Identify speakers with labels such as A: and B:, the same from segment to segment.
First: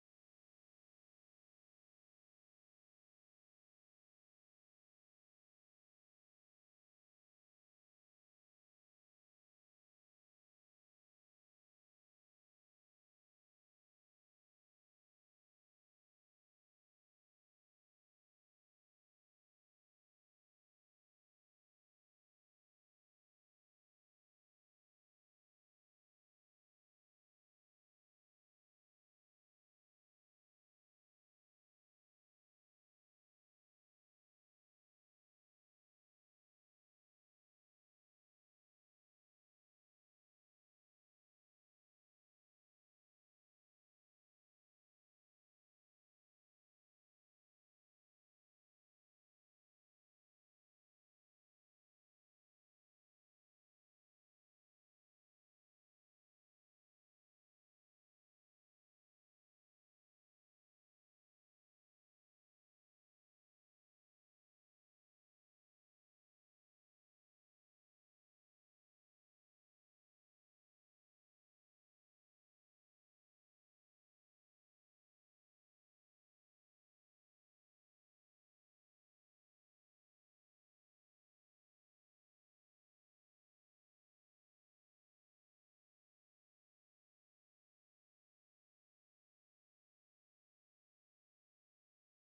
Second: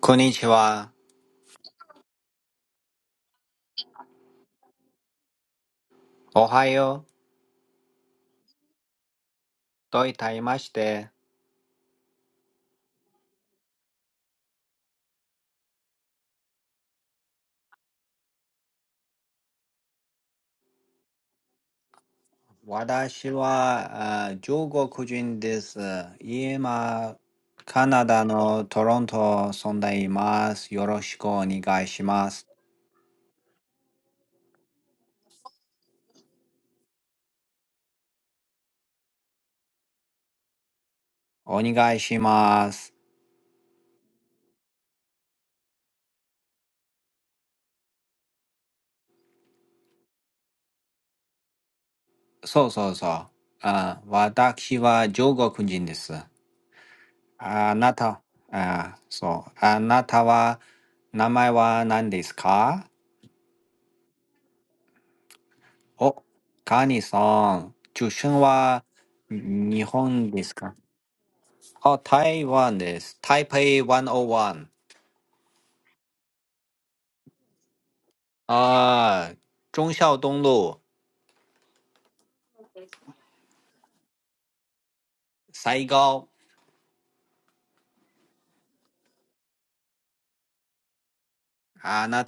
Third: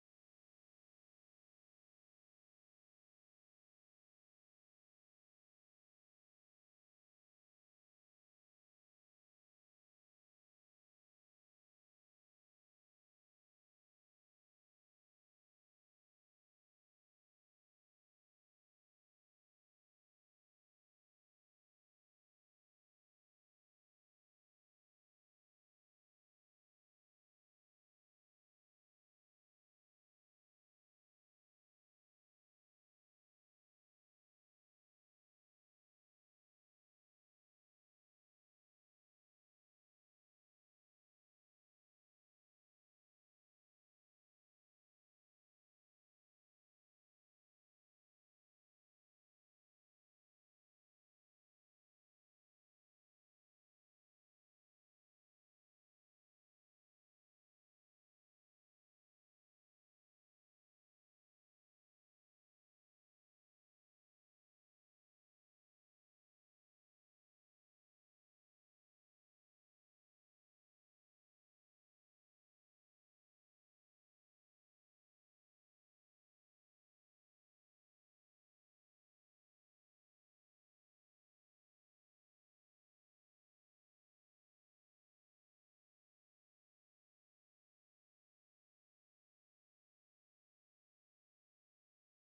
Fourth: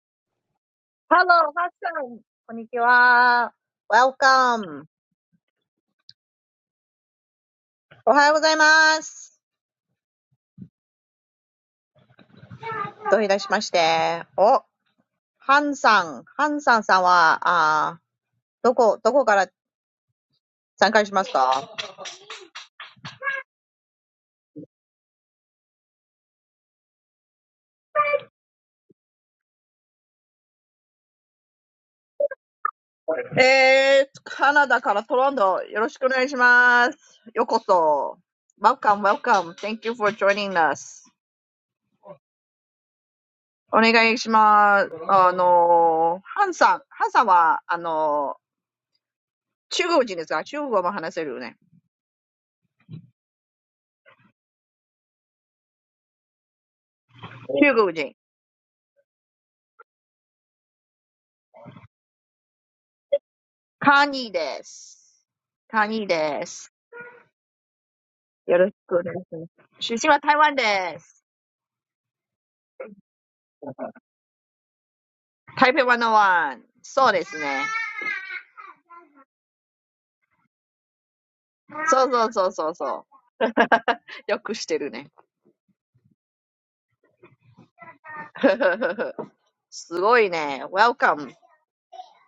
A: こんにちは。おはよう。といたいまして。私はあ中国人です。今、カナダのトロントに住んでいます。よろしくお願いします。お願いします。そうそうそう。あ私は中国人です。あなた、あそう。あなたは、名前は何ですか
B: Hello, ハッサン。こんにちは。Welcome. おはようございます。どういたしまして。お、ハンさん。ハンさんさんは、あーどこ、どこから参加しますか？えー、カナダからトロント、よろしくお願いします。ようこそ。Welcome, welcome. Thank you for joining us. お願いします。あのー、ハンさん。ハンさんは、あのー、中国人ですか？中国語も話せるよね。中国人。抗議です。抗議です。よろしくお願いします。出身は台湾です。台北101。そうですね。そうそうそうそうそう。よくしてるね。すごいね。Welcome.
A: お、カニさん、出身はに日本ですかあ、台湾です。台北101。あ、忠孝東路、最高。あなたの日本語は上手ですね。うんうんうん。ありありがとう。お、Hello。はじめまして。Yes.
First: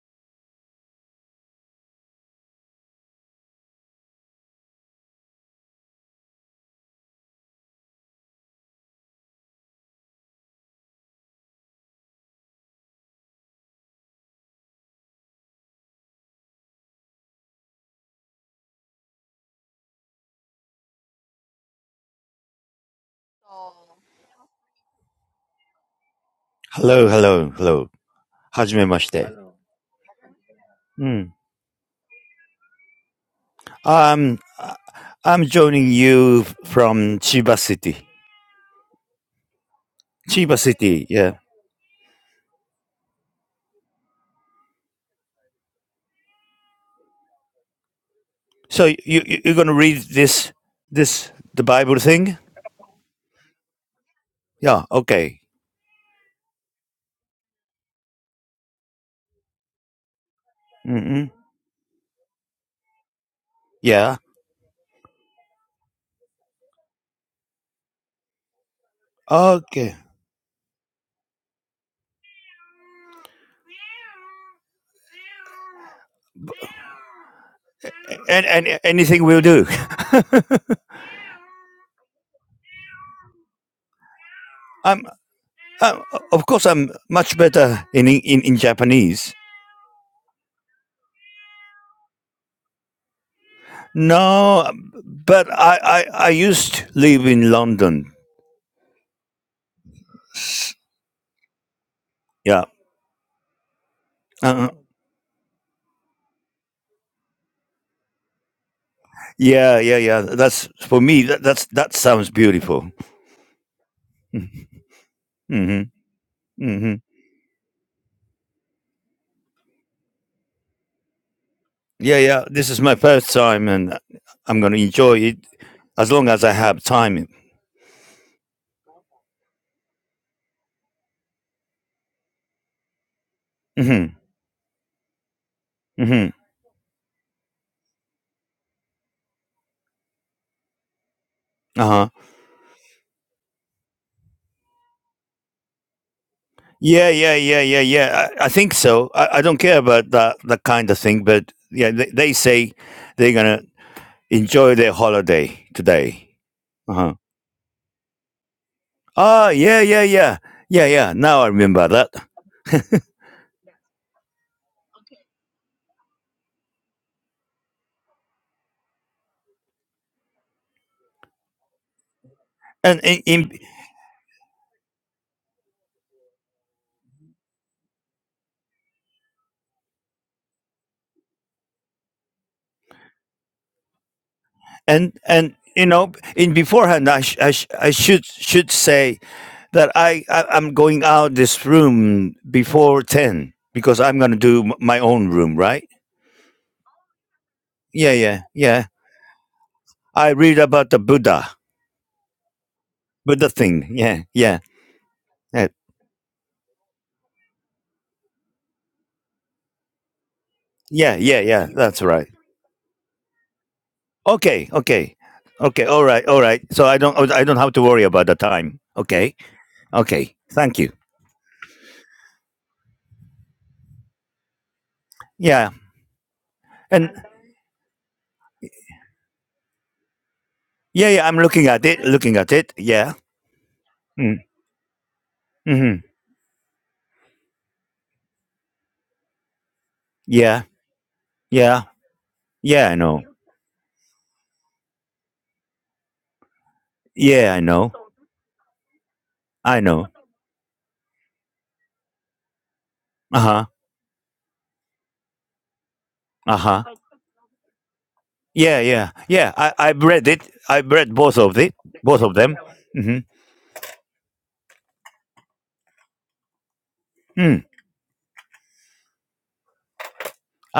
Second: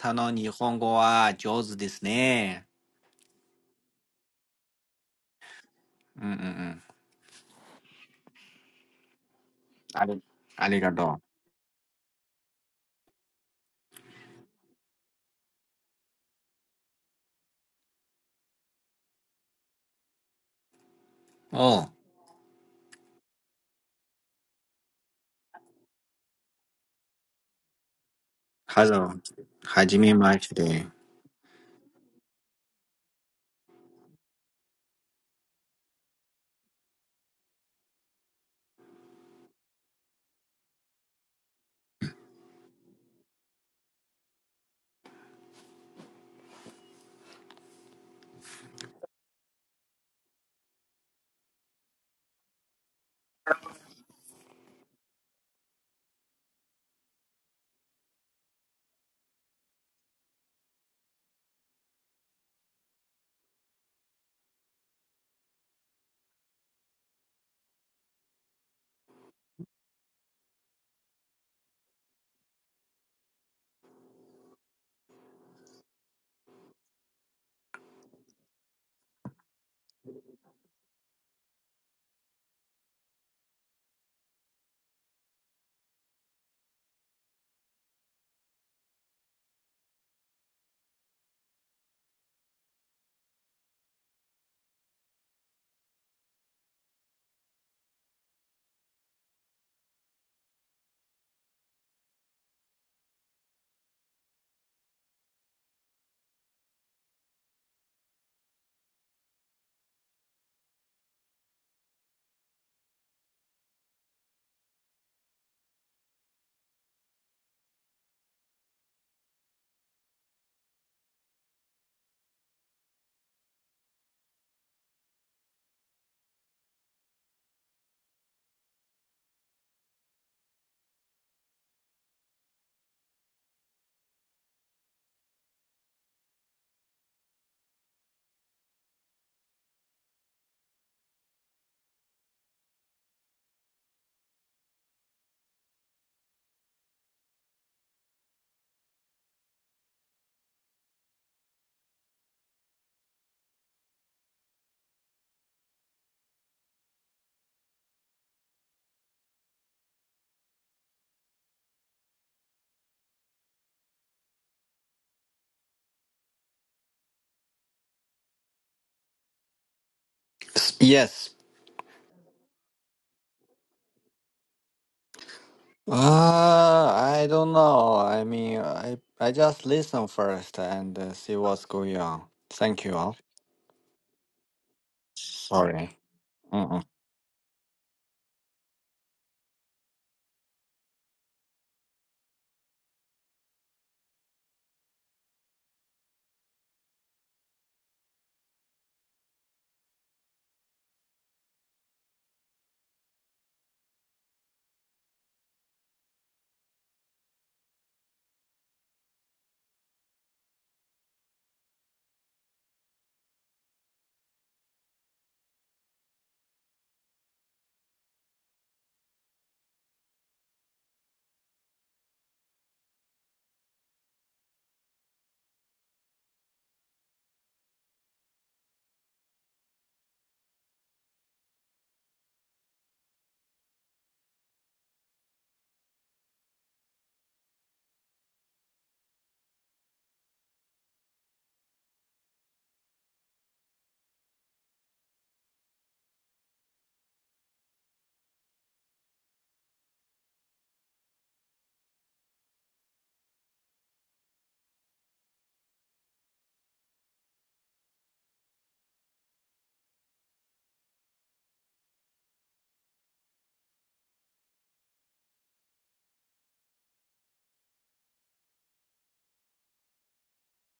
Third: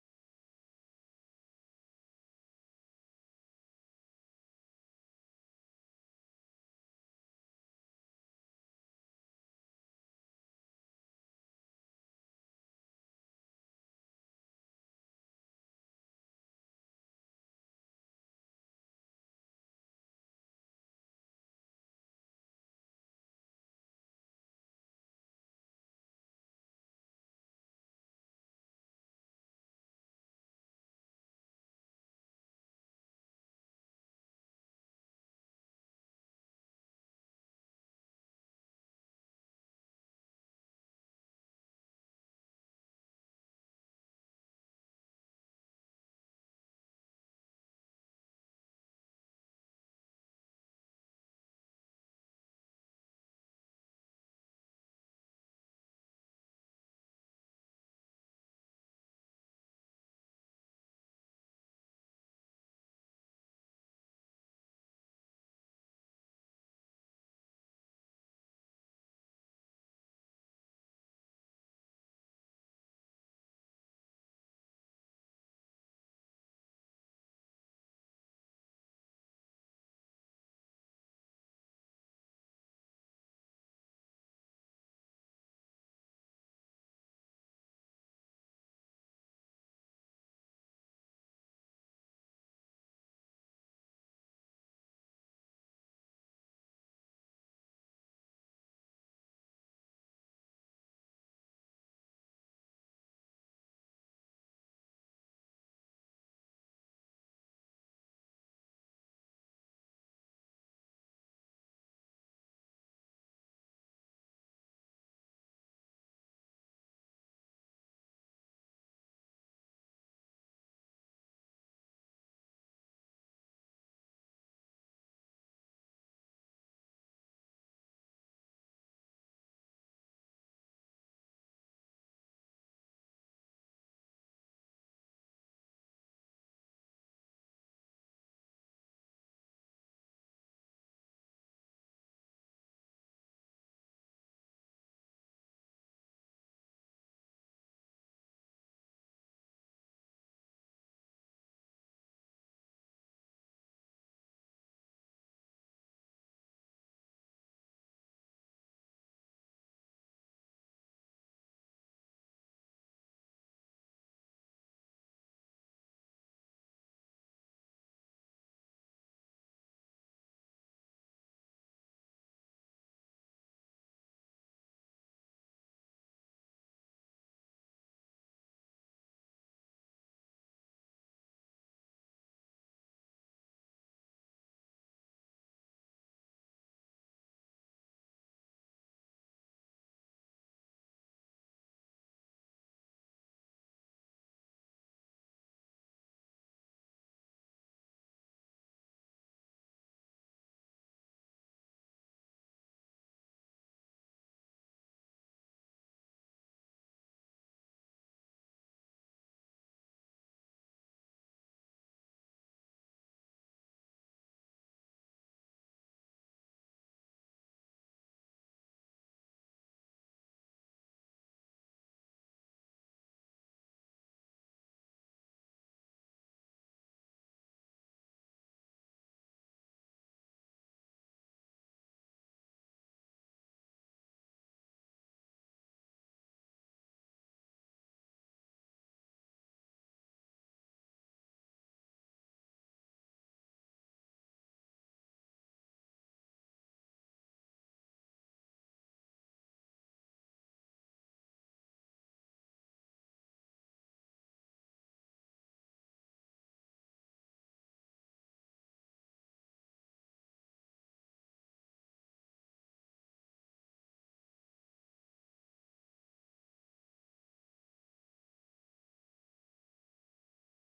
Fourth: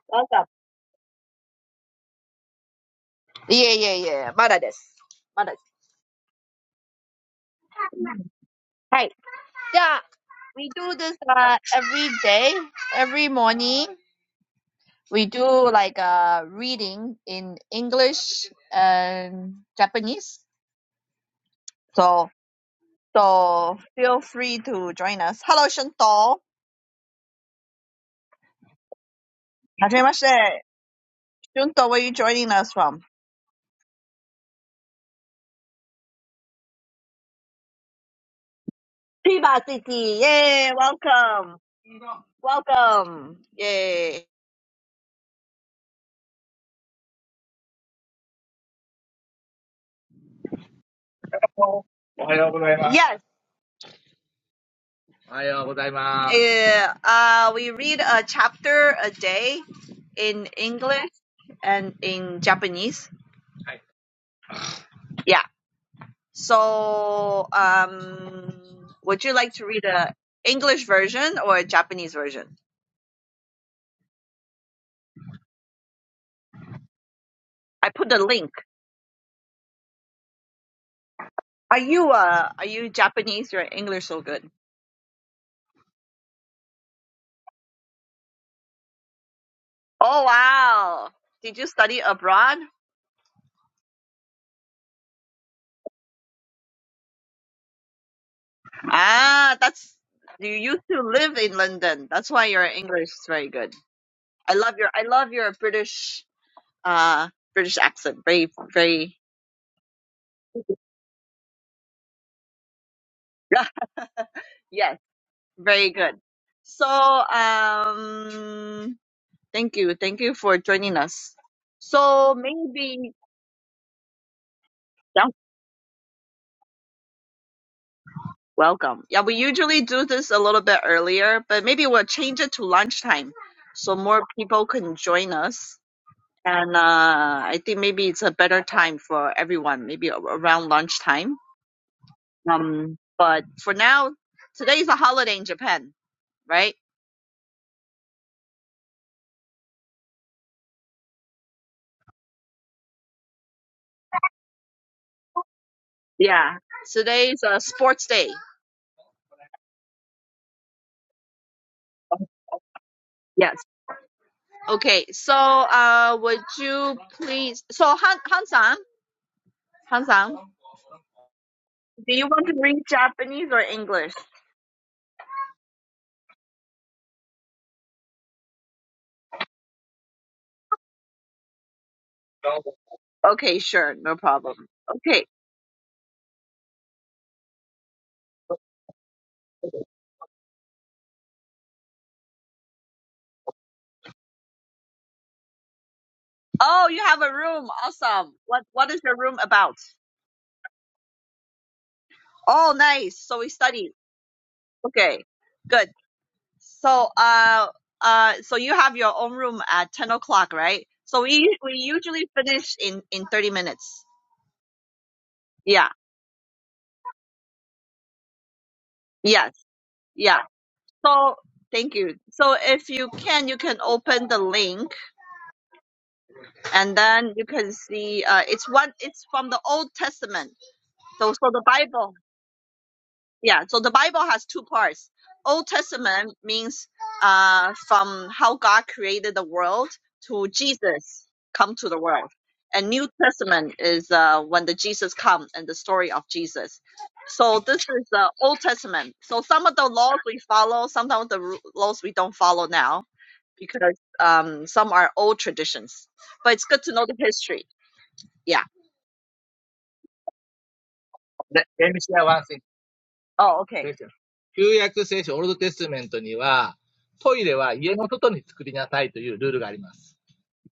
B: Welcome. いえいえいえ、まだです。まだです。はい。じゃあ、we do this、uh, every day, every morning. We do like a reading in English and Japanese. So. So feel free to join us. Hello, Shunto.
C: Hello, hello, hello. Hajimemashite. Hello.
B: Hajimashite.
C: Mm.
B: Shunto, where are you joining us from?
C: Um, I- I'm joining you from Chiba City.
B: Chiba City.
C: Chiba
B: Yay,
C: City, yeah.
B: welcome. Welcome. Yay.
C: So you, you you're gonna read this this the Bible thing?
B: おはようございます。Yes.
C: Yeah. Okay.
B: おはようございます。Yeah, uh, we read a chapter a day in English
C: Mm-hmm.
B: and in Japanese. はい。
C: Yeah.
B: Yeah. So, um, would you like to read
C: Okay.
B: a English version or a Japanese version? I put the
C: And
B: link.
C: and anything will do.
B: Are you uh are you Japanese? Your English so good.
C: I'm, i of course I'm much better in in, in Japanese.
B: Oh wow. Did you study abroad?
C: No, but I, I I used to live in London.
B: Ah, that's you used to live in London. That's why your
C: Yeah.
B: English is very good. I
C: Uh-huh.
B: love your I love your British uh British accent. Very very
C: Yeah, yeah, yeah. That's for me. That, that's that sounds beautiful.
B: yes,
C: hmm
B: very good. So
C: hmm
B: um thank you. Thank you for joining us.
C: Yeah,
B: So
C: yeah. This is my
B: maybe
C: first time, and I'm gonna enjoy
B: yeah.
C: it as long as I have time.
B: Welcome. Yeah, we usually do this a little bit earlier, but maybe we'll change it to lunchtime so
C: hmm
B: more people can join us.
C: hmm
B: And uh, I think maybe it's a better time for everyone, maybe a- around lunchtime.
C: Uh huh.
B: Um, but for now, today's a holiday in Japan, right?
C: Yeah, yeah, yeah, yeah, yeah. I, I think so. I, I don't care about that that kind of thing, but yeah, they, they say they're gonna enjoy their holiday today.
B: Yeah.
C: Uh huh.
B: Today's a sports day.
C: Ah, yeah, yeah, yeah, yeah, yeah. Now I remember that.
B: Yes. Okay. So, uh, would you please? So, Han Han-san, Han-san, do you want to read
C: And in,
B: Japanese
C: in
B: or English?
A: Uh, I don't know. I mean, I I just listen first and uh, see what's going on. Thank you. all.
B: Okay, sure, no problem.
C: and
B: Okay.
C: and you
A: Sorry.
C: know in
A: Mm,
C: beforehand i, sh- I, sh- I should should say that I, I i'm going out this room before 10 because i'm going to do m- my own room right
B: Oh, you have a room.
C: yeah
B: Awesome.
C: yeah
B: What
C: yeah
B: What is your room about?
C: i read about the buddha
B: Oh, nice. So
C: buddha
B: we
C: thing
B: study.
C: yeah yeah
B: Okay,
C: yeah
B: good. So uh uh, so you have your own room at ten o'clock, right?
C: yeah
B: So
C: yeah,
B: we
C: yeah
B: we
C: that's right
B: usually finish in in thirty minutes.
C: okay okay okay
B: Yeah.
C: all right all right so i don't i don't have to worry about the time okay
B: Yes.
C: okay
B: Yeah.
C: thank you
B: So thank you. So if you can, you can open the link,
C: yeah
B: and
C: and
B: then you can see. Uh, it's one. It's from the Old Testament.
C: yeah yeah
B: So
C: i'm
B: so the
C: looking at it
B: Bible.
C: looking at it yeah
B: yeah so the bible
C: mm,
B: has two parts old
C: mm-hmm.
B: testament means uh from how god created the world to
C: yeah
B: jesus come
C: yeah
B: to the world and
C: Yeah, I
B: new
C: know.
B: testament is uh when the jesus come and the story of jesus
C: Yeah,
B: so
C: I
B: this
C: know.
B: is the old testament so some of
C: I
B: the
C: know.
B: laws we follow some of the ru- laws we don't follow now
C: Uh huh.
B: because um some are old traditions but
C: Uh
B: it's good
C: huh.
B: to know the history yeah
C: Yeah, yeah, yeah. I I read it. I read both of
B: Let,
C: it.
B: let me
C: Both
B: share
C: of
B: one
C: them.
B: thing. Oh, okay. 聖書旧約聖書、オールドテストメントには、トイレは家の外に作りなさいというルールがあります。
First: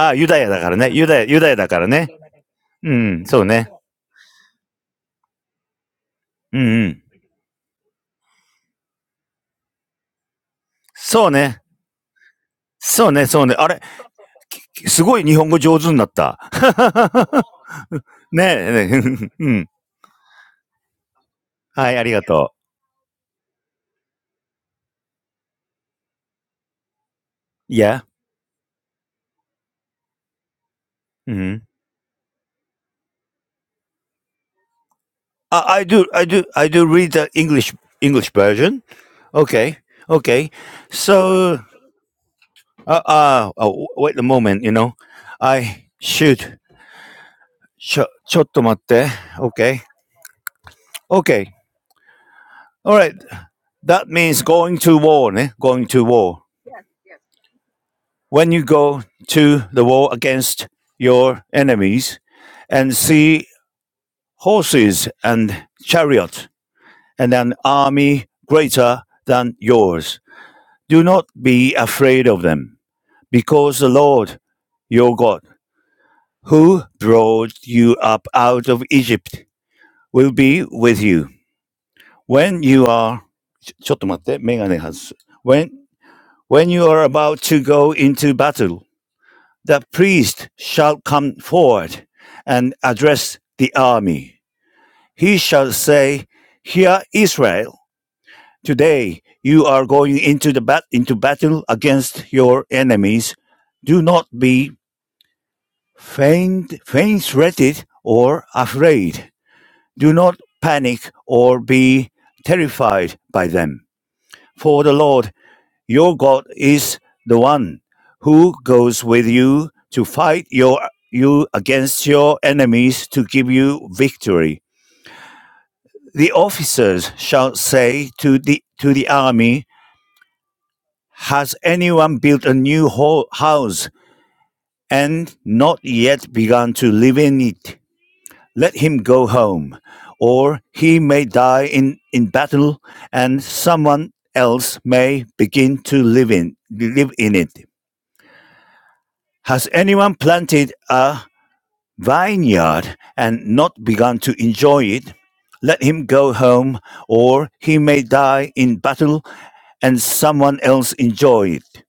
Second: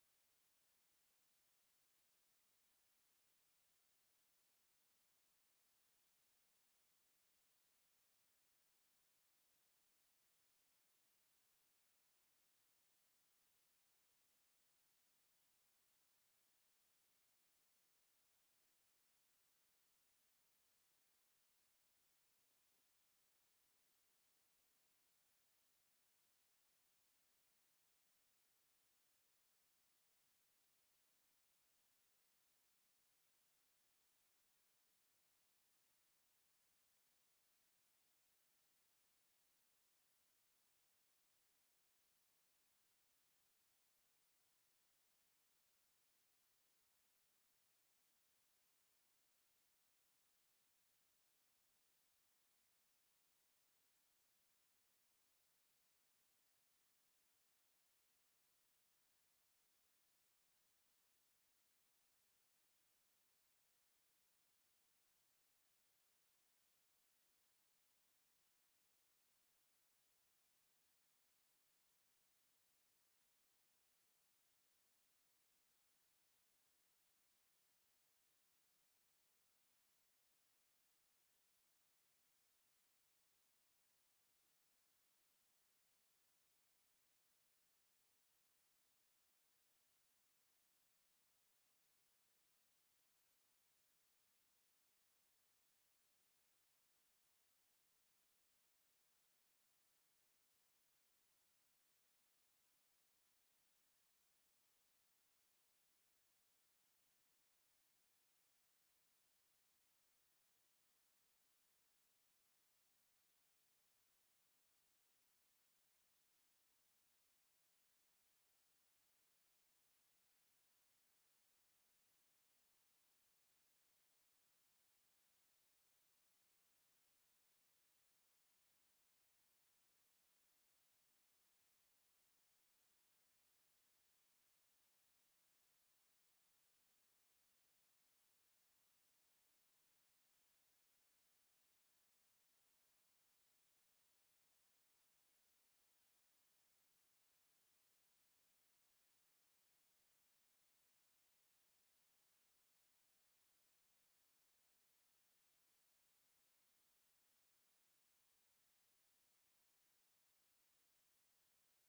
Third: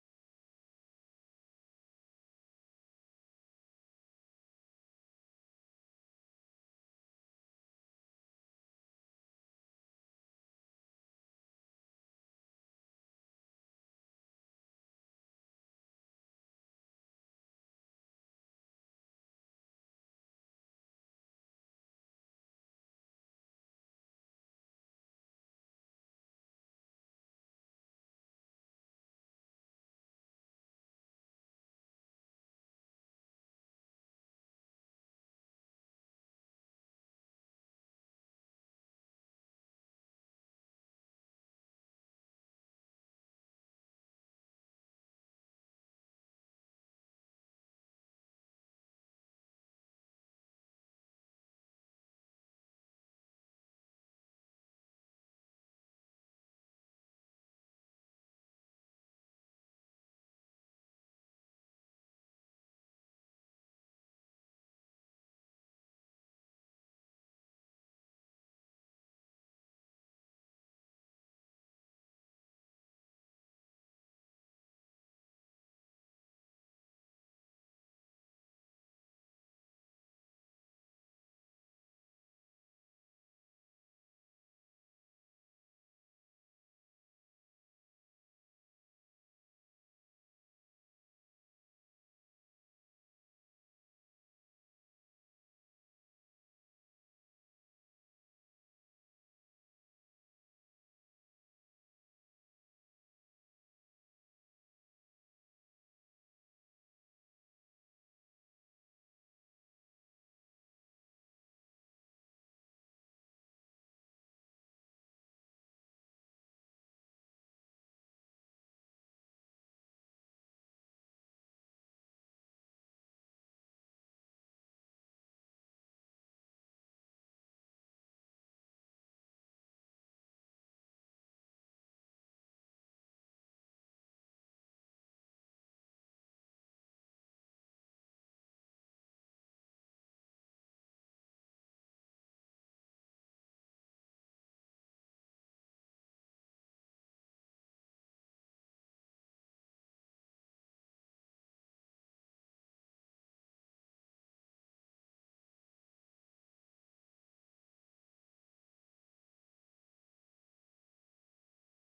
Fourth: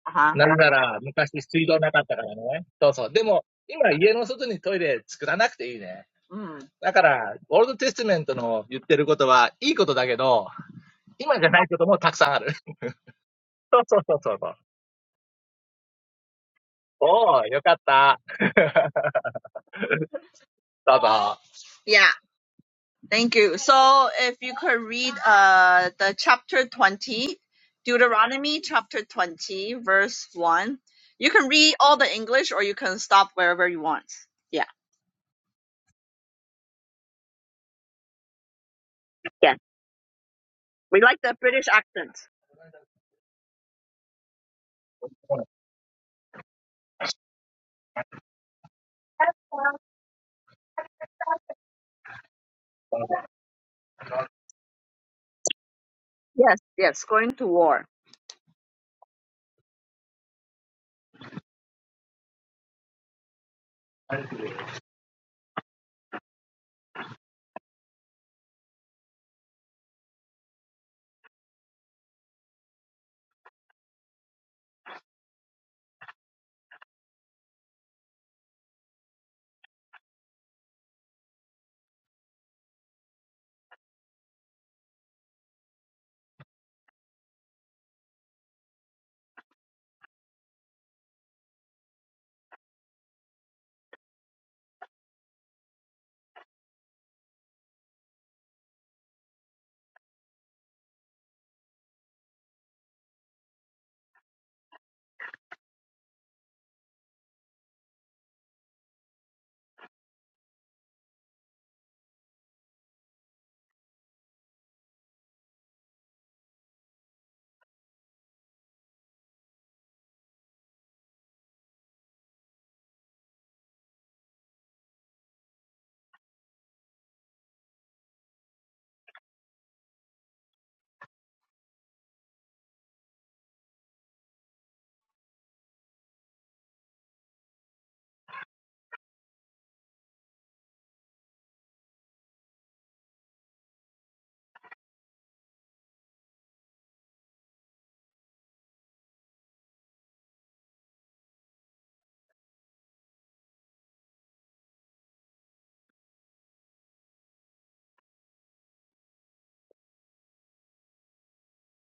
B: Uh huh. なぜなら、昔水道なかったからね。そうそう。でも、今家の外にトイレ作らなくていいね。Mm.
C: うんふん。うん。ああ、ユダヤだからね。ユダヤ、ユダヤだからね。うん、そうね。うんうん。そうね。そうね、そうね。あれ、すごい日本語上手になった。ねえ、ねえ
B: だから、オールドテストメントの言ってることはいいことだけど、今じゃないこともたくさんある。そうそうそうそうそう。おー、よかった。どうぞ。
C: うん。はい、ありがとう。Yeah.
B: Thank you. So if you could read uh the chapter 20, Deuteronomy chapter 20 verse 1. You can
C: うん。I,
B: read all the English or you can stop wherever you want. Yeah.
C: I do, I do, I do read the English, English version.
B: Yeah.
C: Okay. Okay.
B: We like the
C: So.
B: British accent.
C: あ、ああ、oh, wait a moment, you know. I shoot. ちょ、ちょっと待って。Okay. Okay. Alright. That means going to war ね。going to war.
B: Yes, yes, going to war.
C: When you go to the war against your enemies and see
B: Oh,
C: horses and chariot and an army greater than yours, do not be afraid of them because the Lord your God, who brought you up out of Egypt will be with you. When you are, ちょちょっと待って、メガネ外す。When, when you are about to go into battle, the priest shall come forward and address the army. He shall say, Hear Israel, today you are going into the bat- into battle against your enemies. Do not be faint, faint hearted or afraid. Do not panic or be terrified by them For the Lord your God is the one who goes with you to fight your, you against your enemies to give you victory. The officers shall say to the, to the army, Has anyone built a new house and not yet begun to live in it? Let him go home, or he may die in, in battle, and someone else may begin to live in live in it. Has anyone planted a vineyard and not begun to enjoy it? Let him go home, or he may die in battle and someone else enjoy it.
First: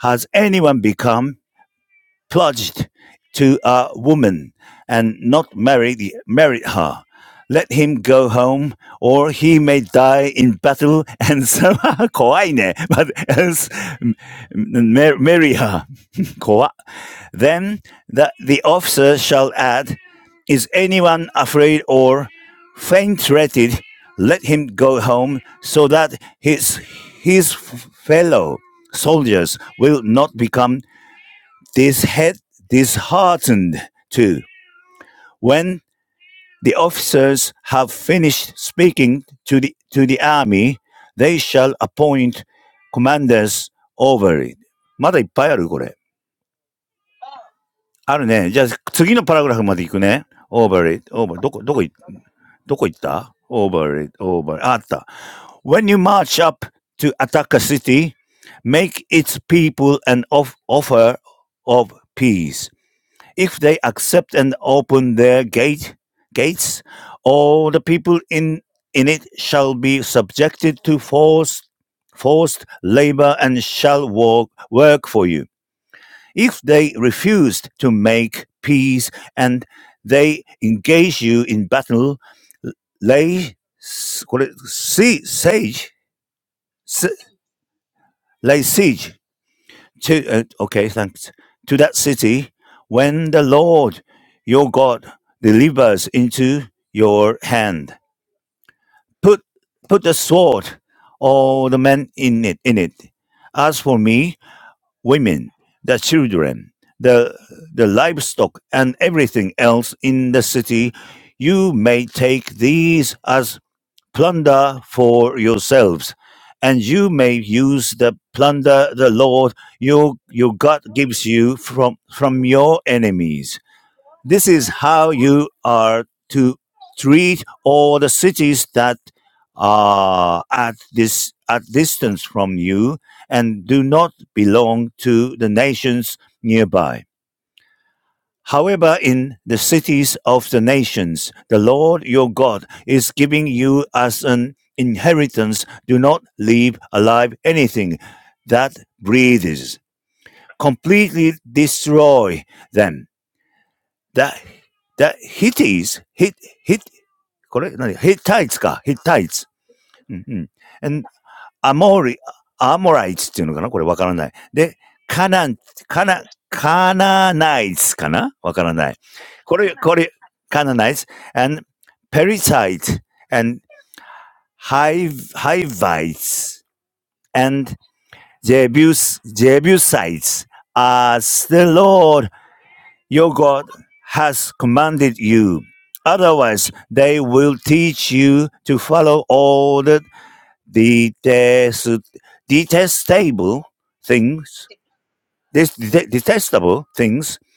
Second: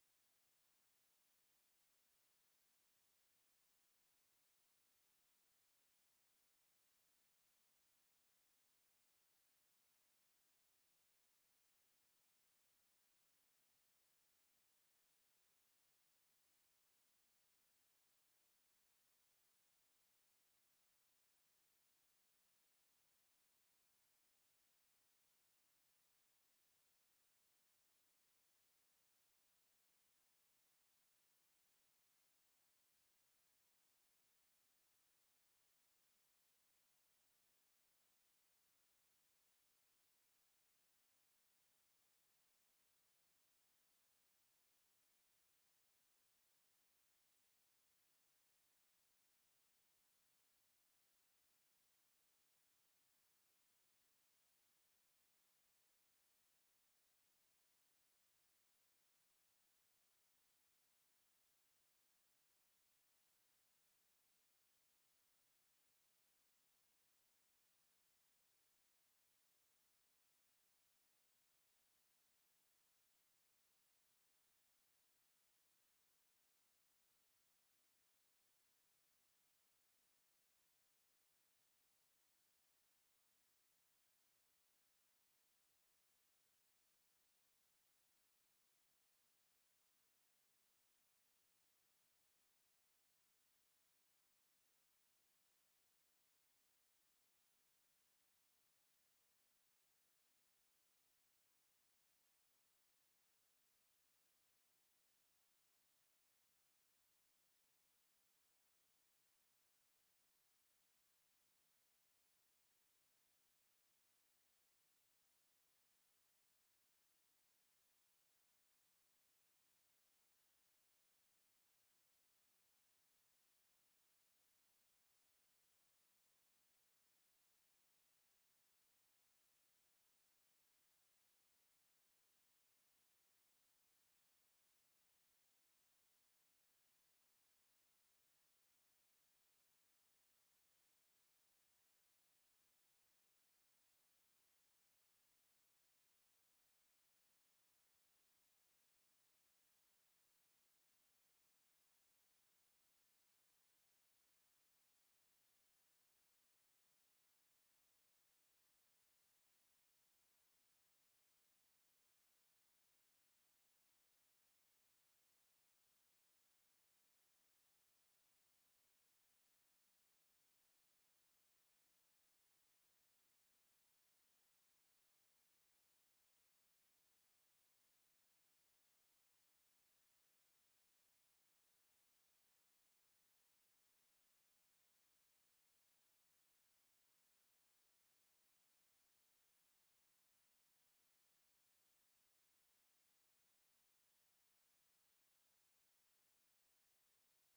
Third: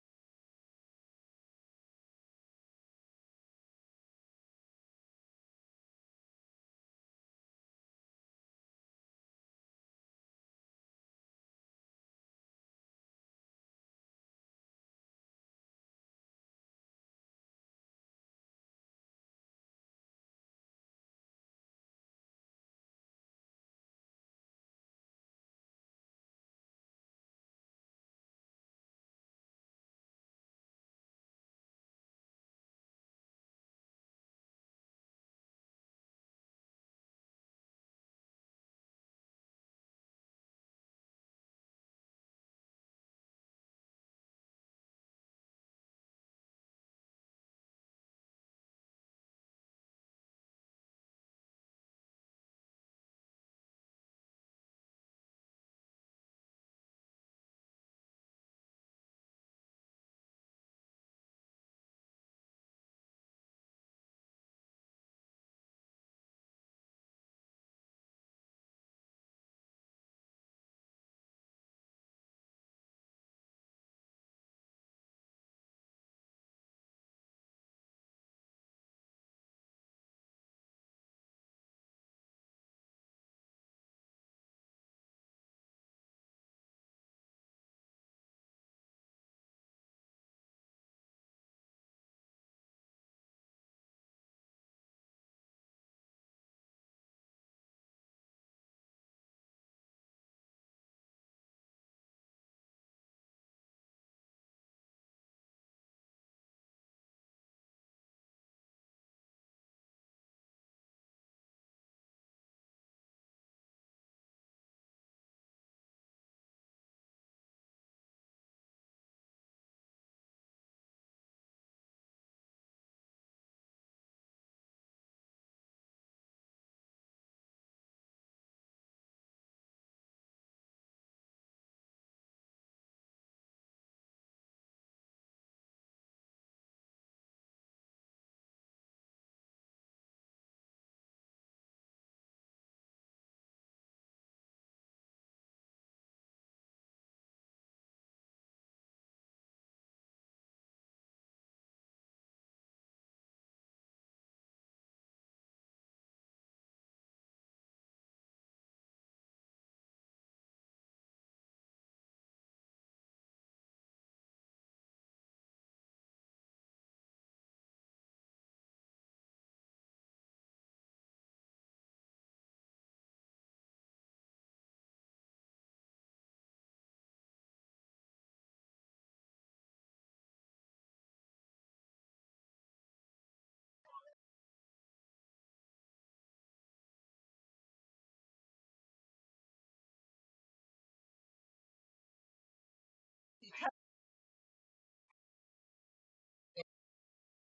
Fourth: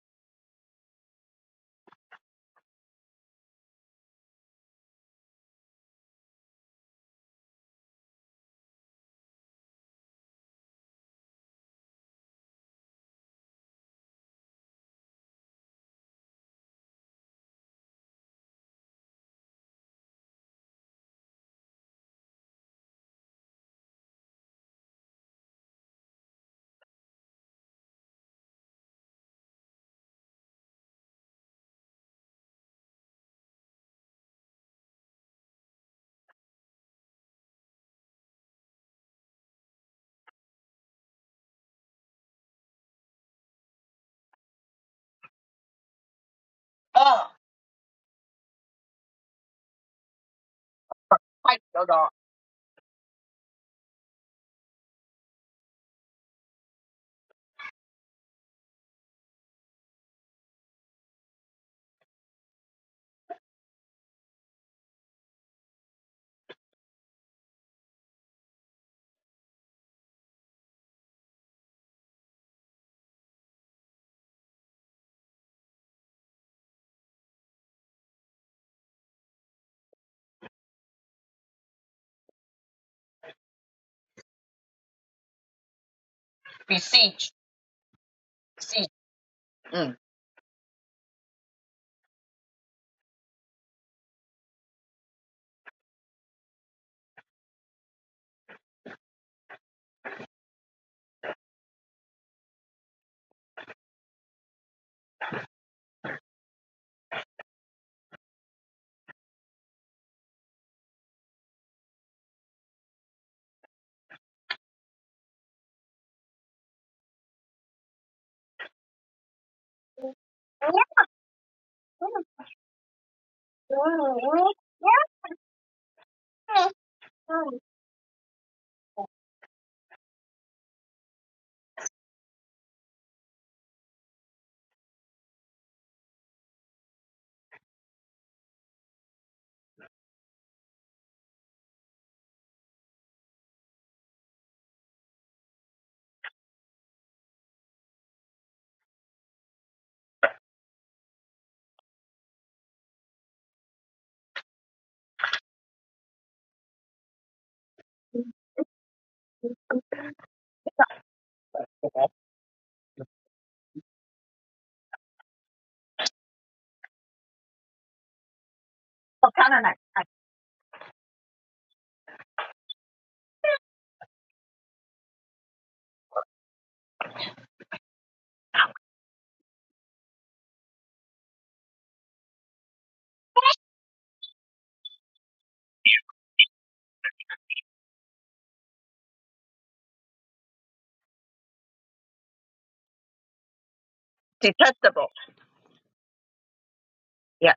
C: Has anyone become pledged to a woman and not married, married her? Let him go home, or he may die in battle and someone 怖いね。But else marry her. 怖 then the, the officer shall add, Is anyone afraid or faint hearted Let him go home so that his, his fellow soldiers will not become dishead, disheartened too. When the officers have finished speaking to the, to the army, they shall appoint commanders over it. まだいっぱいあるこれ。あるね。じゃあ、次のパラグラフまで行くね。over it, over,
B: fight, no, no.
C: どこ、どこい、どこ行った ?over it, over, ああった。When you march up to attack a city, make its people an of, offer of peace. If they accept and open their gate, gates, all the people in, in it shall be subjected to forced, forced labor and shall work, work for you. If they refused to make peace and they engage you in battle, lay siege, si-
B: Besiege.
C: lay
B: Siege.
C: siege
B: Mm.
C: to, uh, okay, thanks, to that city when the Lord your God delivers into your hand. Put, put the sword, all the men in it, in it. As for me, women, the children, the, the livestock, and everything else in the city, you may take these as plunder for yourselves, and you may use the plunder the Lord your, your
B: Oh,
C: God gives you from, from your enemies this is how you are to treat all the cities that are at this at distance from you and do not belong to the nations nearby. However, in the cities of the nations, the Lord your God is giving you as an inheritance. Do not leave alive anything that breathes. Completely destroy them the, the Hittites, Hit, Hit, これ何 ?Hittites か。Hittites。うんうん。and Amori, Amorites
B: kind of like, like
C: っていうのかなこれわからない。で、カナン、カナ、カナナイツかなわからない。これ、これ、カナナイツ and Perizzites and Hiv- Hivites and Jebus, Jebusites as the Lord Your God has commanded you. Otherwise, they will teach you to follow all the detest, detestable things,
B: detestable.
C: this det- detestable things
B: Yeah.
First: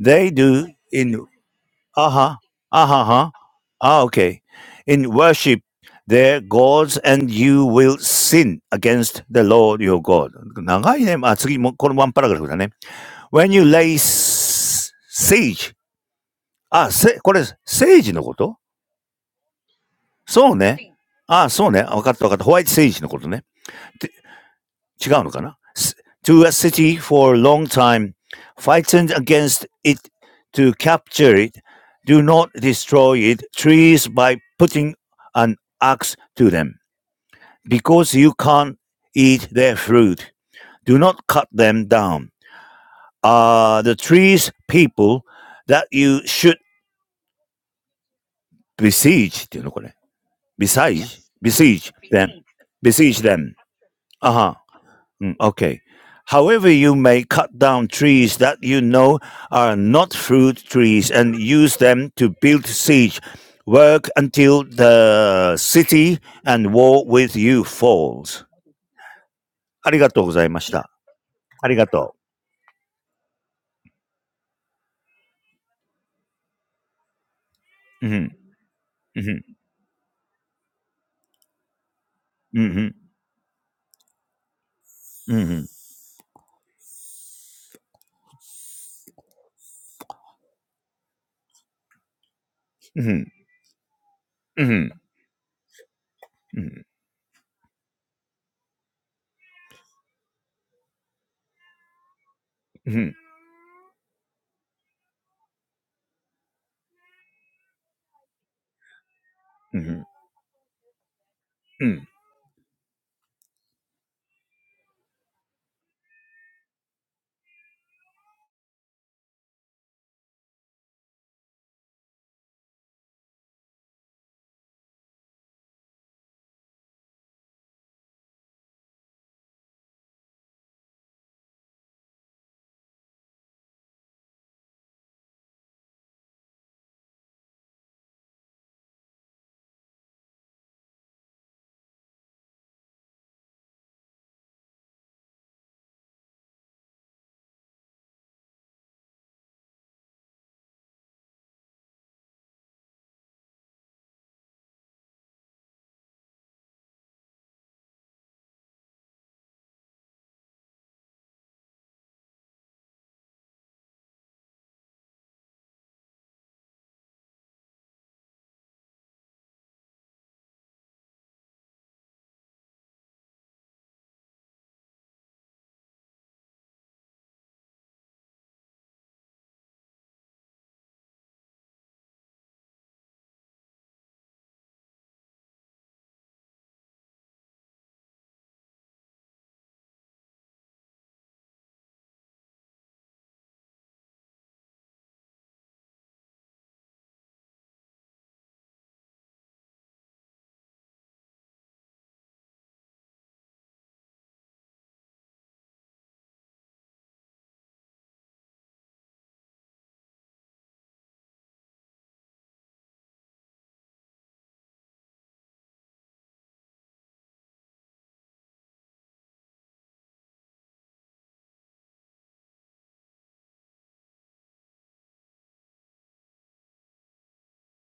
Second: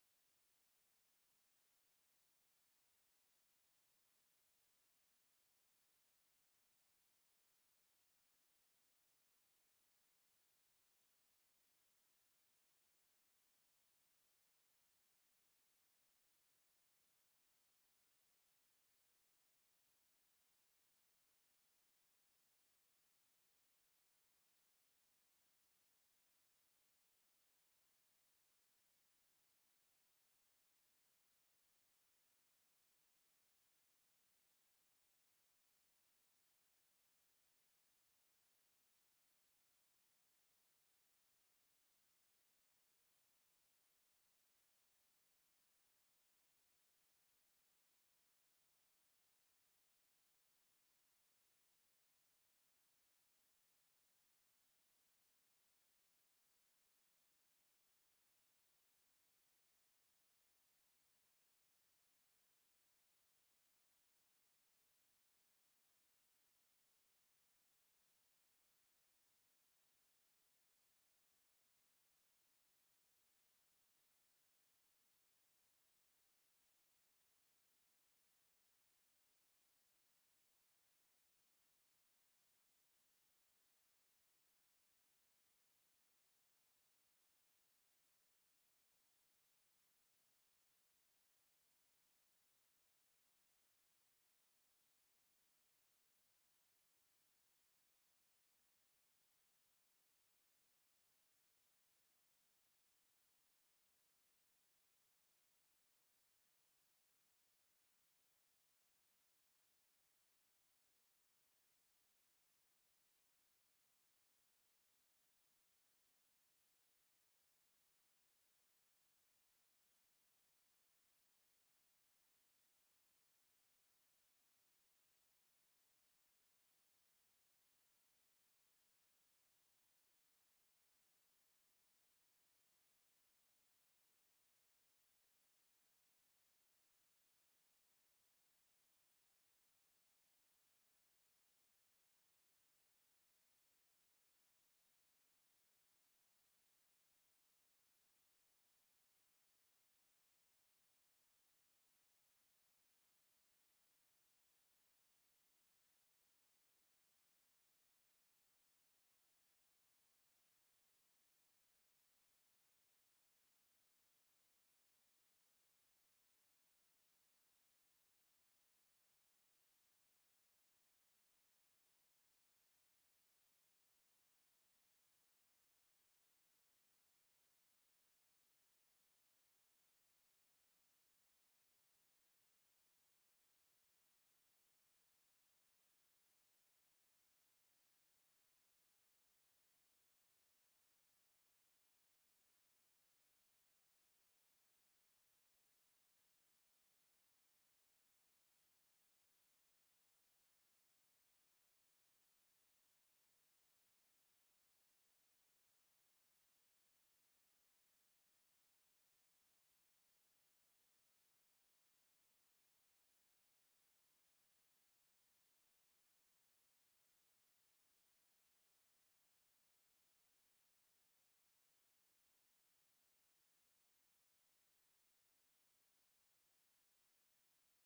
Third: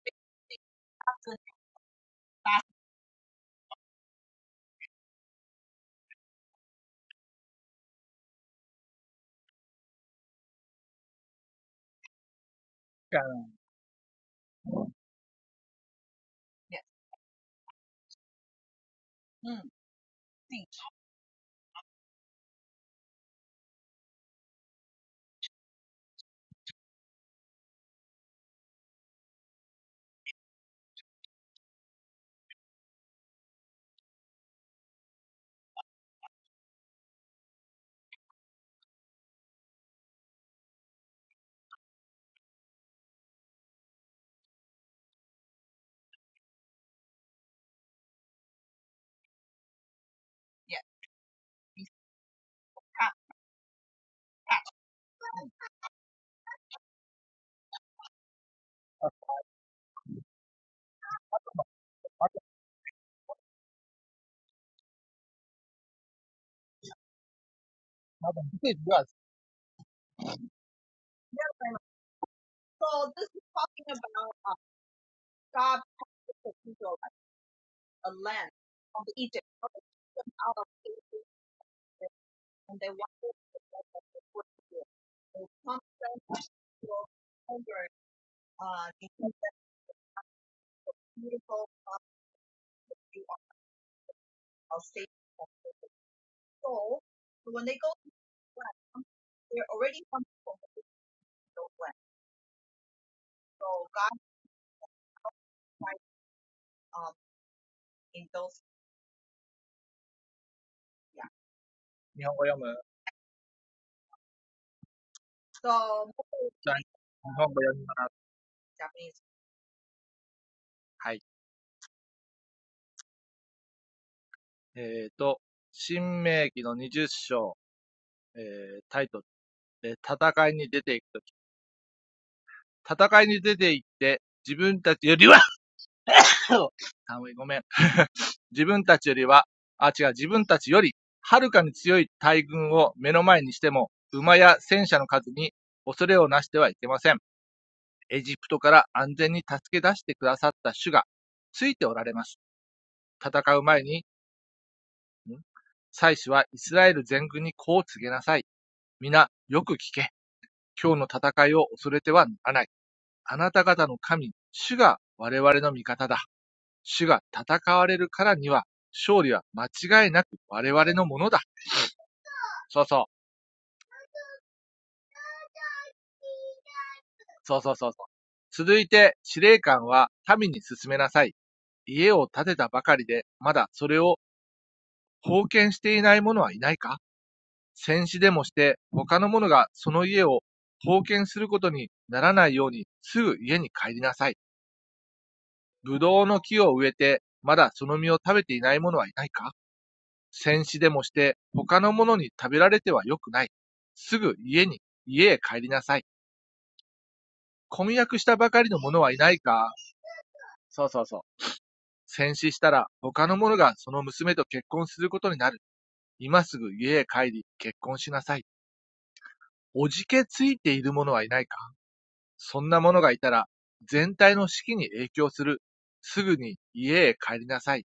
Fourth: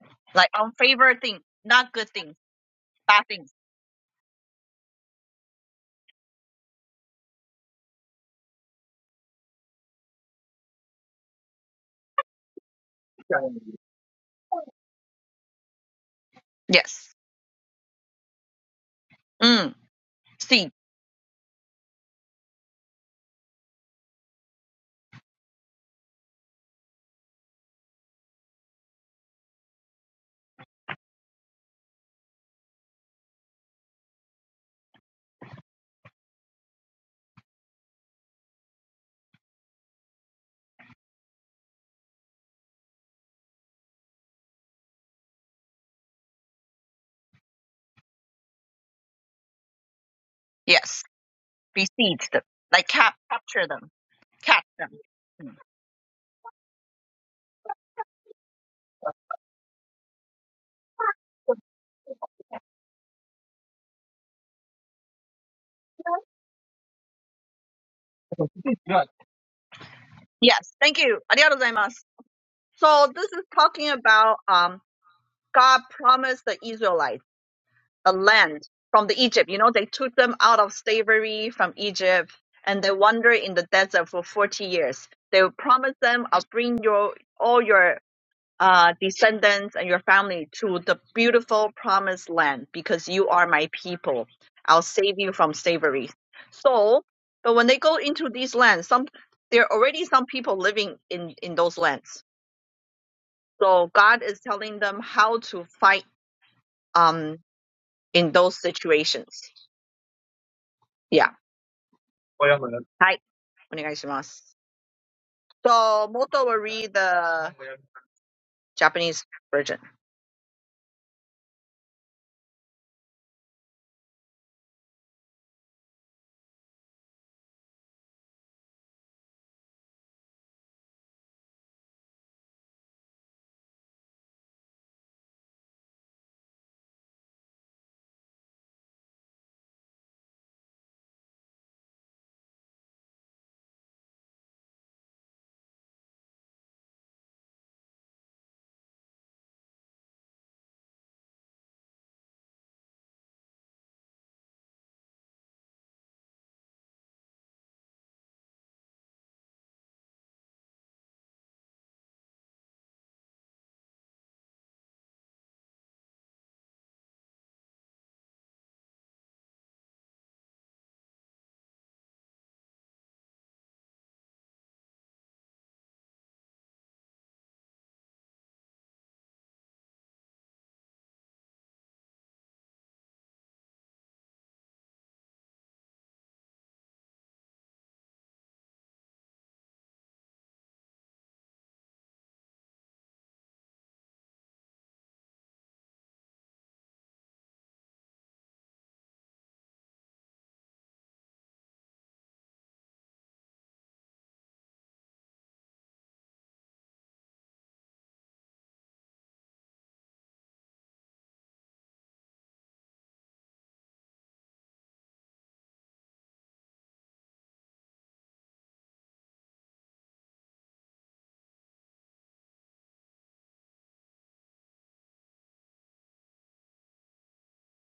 C: they
B: Like
C: do
B: unfavored
C: in
B: thing, not good thing.
C: aha, aha, aha,
B: Starting.
C: ah, okay, in worship their gods, and you will sin against the Lord your God. 長いね。あ、次も、このワンパラグラフだね。When you lay s- siege
B: Yes. Mm. Seed.
C: あ、せ、これ、セージのことそうね。あ、そうね。わかったわかった。ホワイトセージのことね。て違うのかな S- ?to a city for a long time, fighting against it to capture it, do not destroy it, trees by putting an axe to them, because you can't eat their fruit. Do not cut them down. Are the trees people that you should besiege? っていうのこれ。
B: Yes.
C: besiege, besiege them,
B: Besiege them. Like cap
C: besiege them.
B: capture them.
C: Uh huh.
B: Catch them. Mm.
C: okay. However, you may cut down trees that you know are not fruit trees and use them to build siege. Work until the city and war with you falls.
B: Right. Yes. Thank you. ありがとうございます. So this is talking about um God promised the Israelites a land from the Egypt. You know, they took them out of slavery from Egypt and they wandered in the desert for 40 years. They promised them, I'll bring your all your uh, descendants and your family to the beautiful promised land because you are my people. I'll
C: ありがとうございました。ありがとう。うん、うん、うん、うん、うん、うん、うん、うん、うん、うん、うん。そうよね。ななかなかね、強いよね。うん。
B: save you from slavery. So, but when they go into these lands, some there are already some people living in in those lands. So God is telling them how to fight um in those situations. Yeah. 我要买。So Moto will read
D: 日本語
B: the
D: 読みます。
B: Japanese version.
D: はい。えっ、ーと、新明記の20章、えータイトル、で戦いに出ていくとき。戦いに出ていって、自分たちよりは、あ、ごめん。自分たちよりは、あ、違う、自分たちより、はるかに強い大軍を目の前にしても、馬や戦車の数に恐れをなしてはいけません。エジプトから安全に助け出してくださった主が、ついておられます。戦う前に祭司はイスラエル全軍にこう告げなさい。皆、よく聞け。今日の戦いを恐れてはならない。あなた方の神、主が我々の味方だ。主が戦われるからには、勝利は間違いなく我々のものだ。そうそう。そうそうそうそう。続いて、司令官は民に進めなさい。家を建てたばかりで、まだそれを封建していない者はいないか戦死でもして、他の者がその家を封建することにならないように、すぐ家に帰りなさい。ぶどうの木を植えて、まだその実を食べていない者はいないか戦死でもして、他の者に食べられてはよくない。すぐ家に、家へ帰りなさい。婚約したばかりの者はいないかそうそうそう。戦死したら、他の者がその娘と結婚することになる。今すぐ家へ帰り、結婚しなさい。おじけついている者はいないかそんなものがいたら、全体の士気に影響する。すぐに家へ帰りなさい。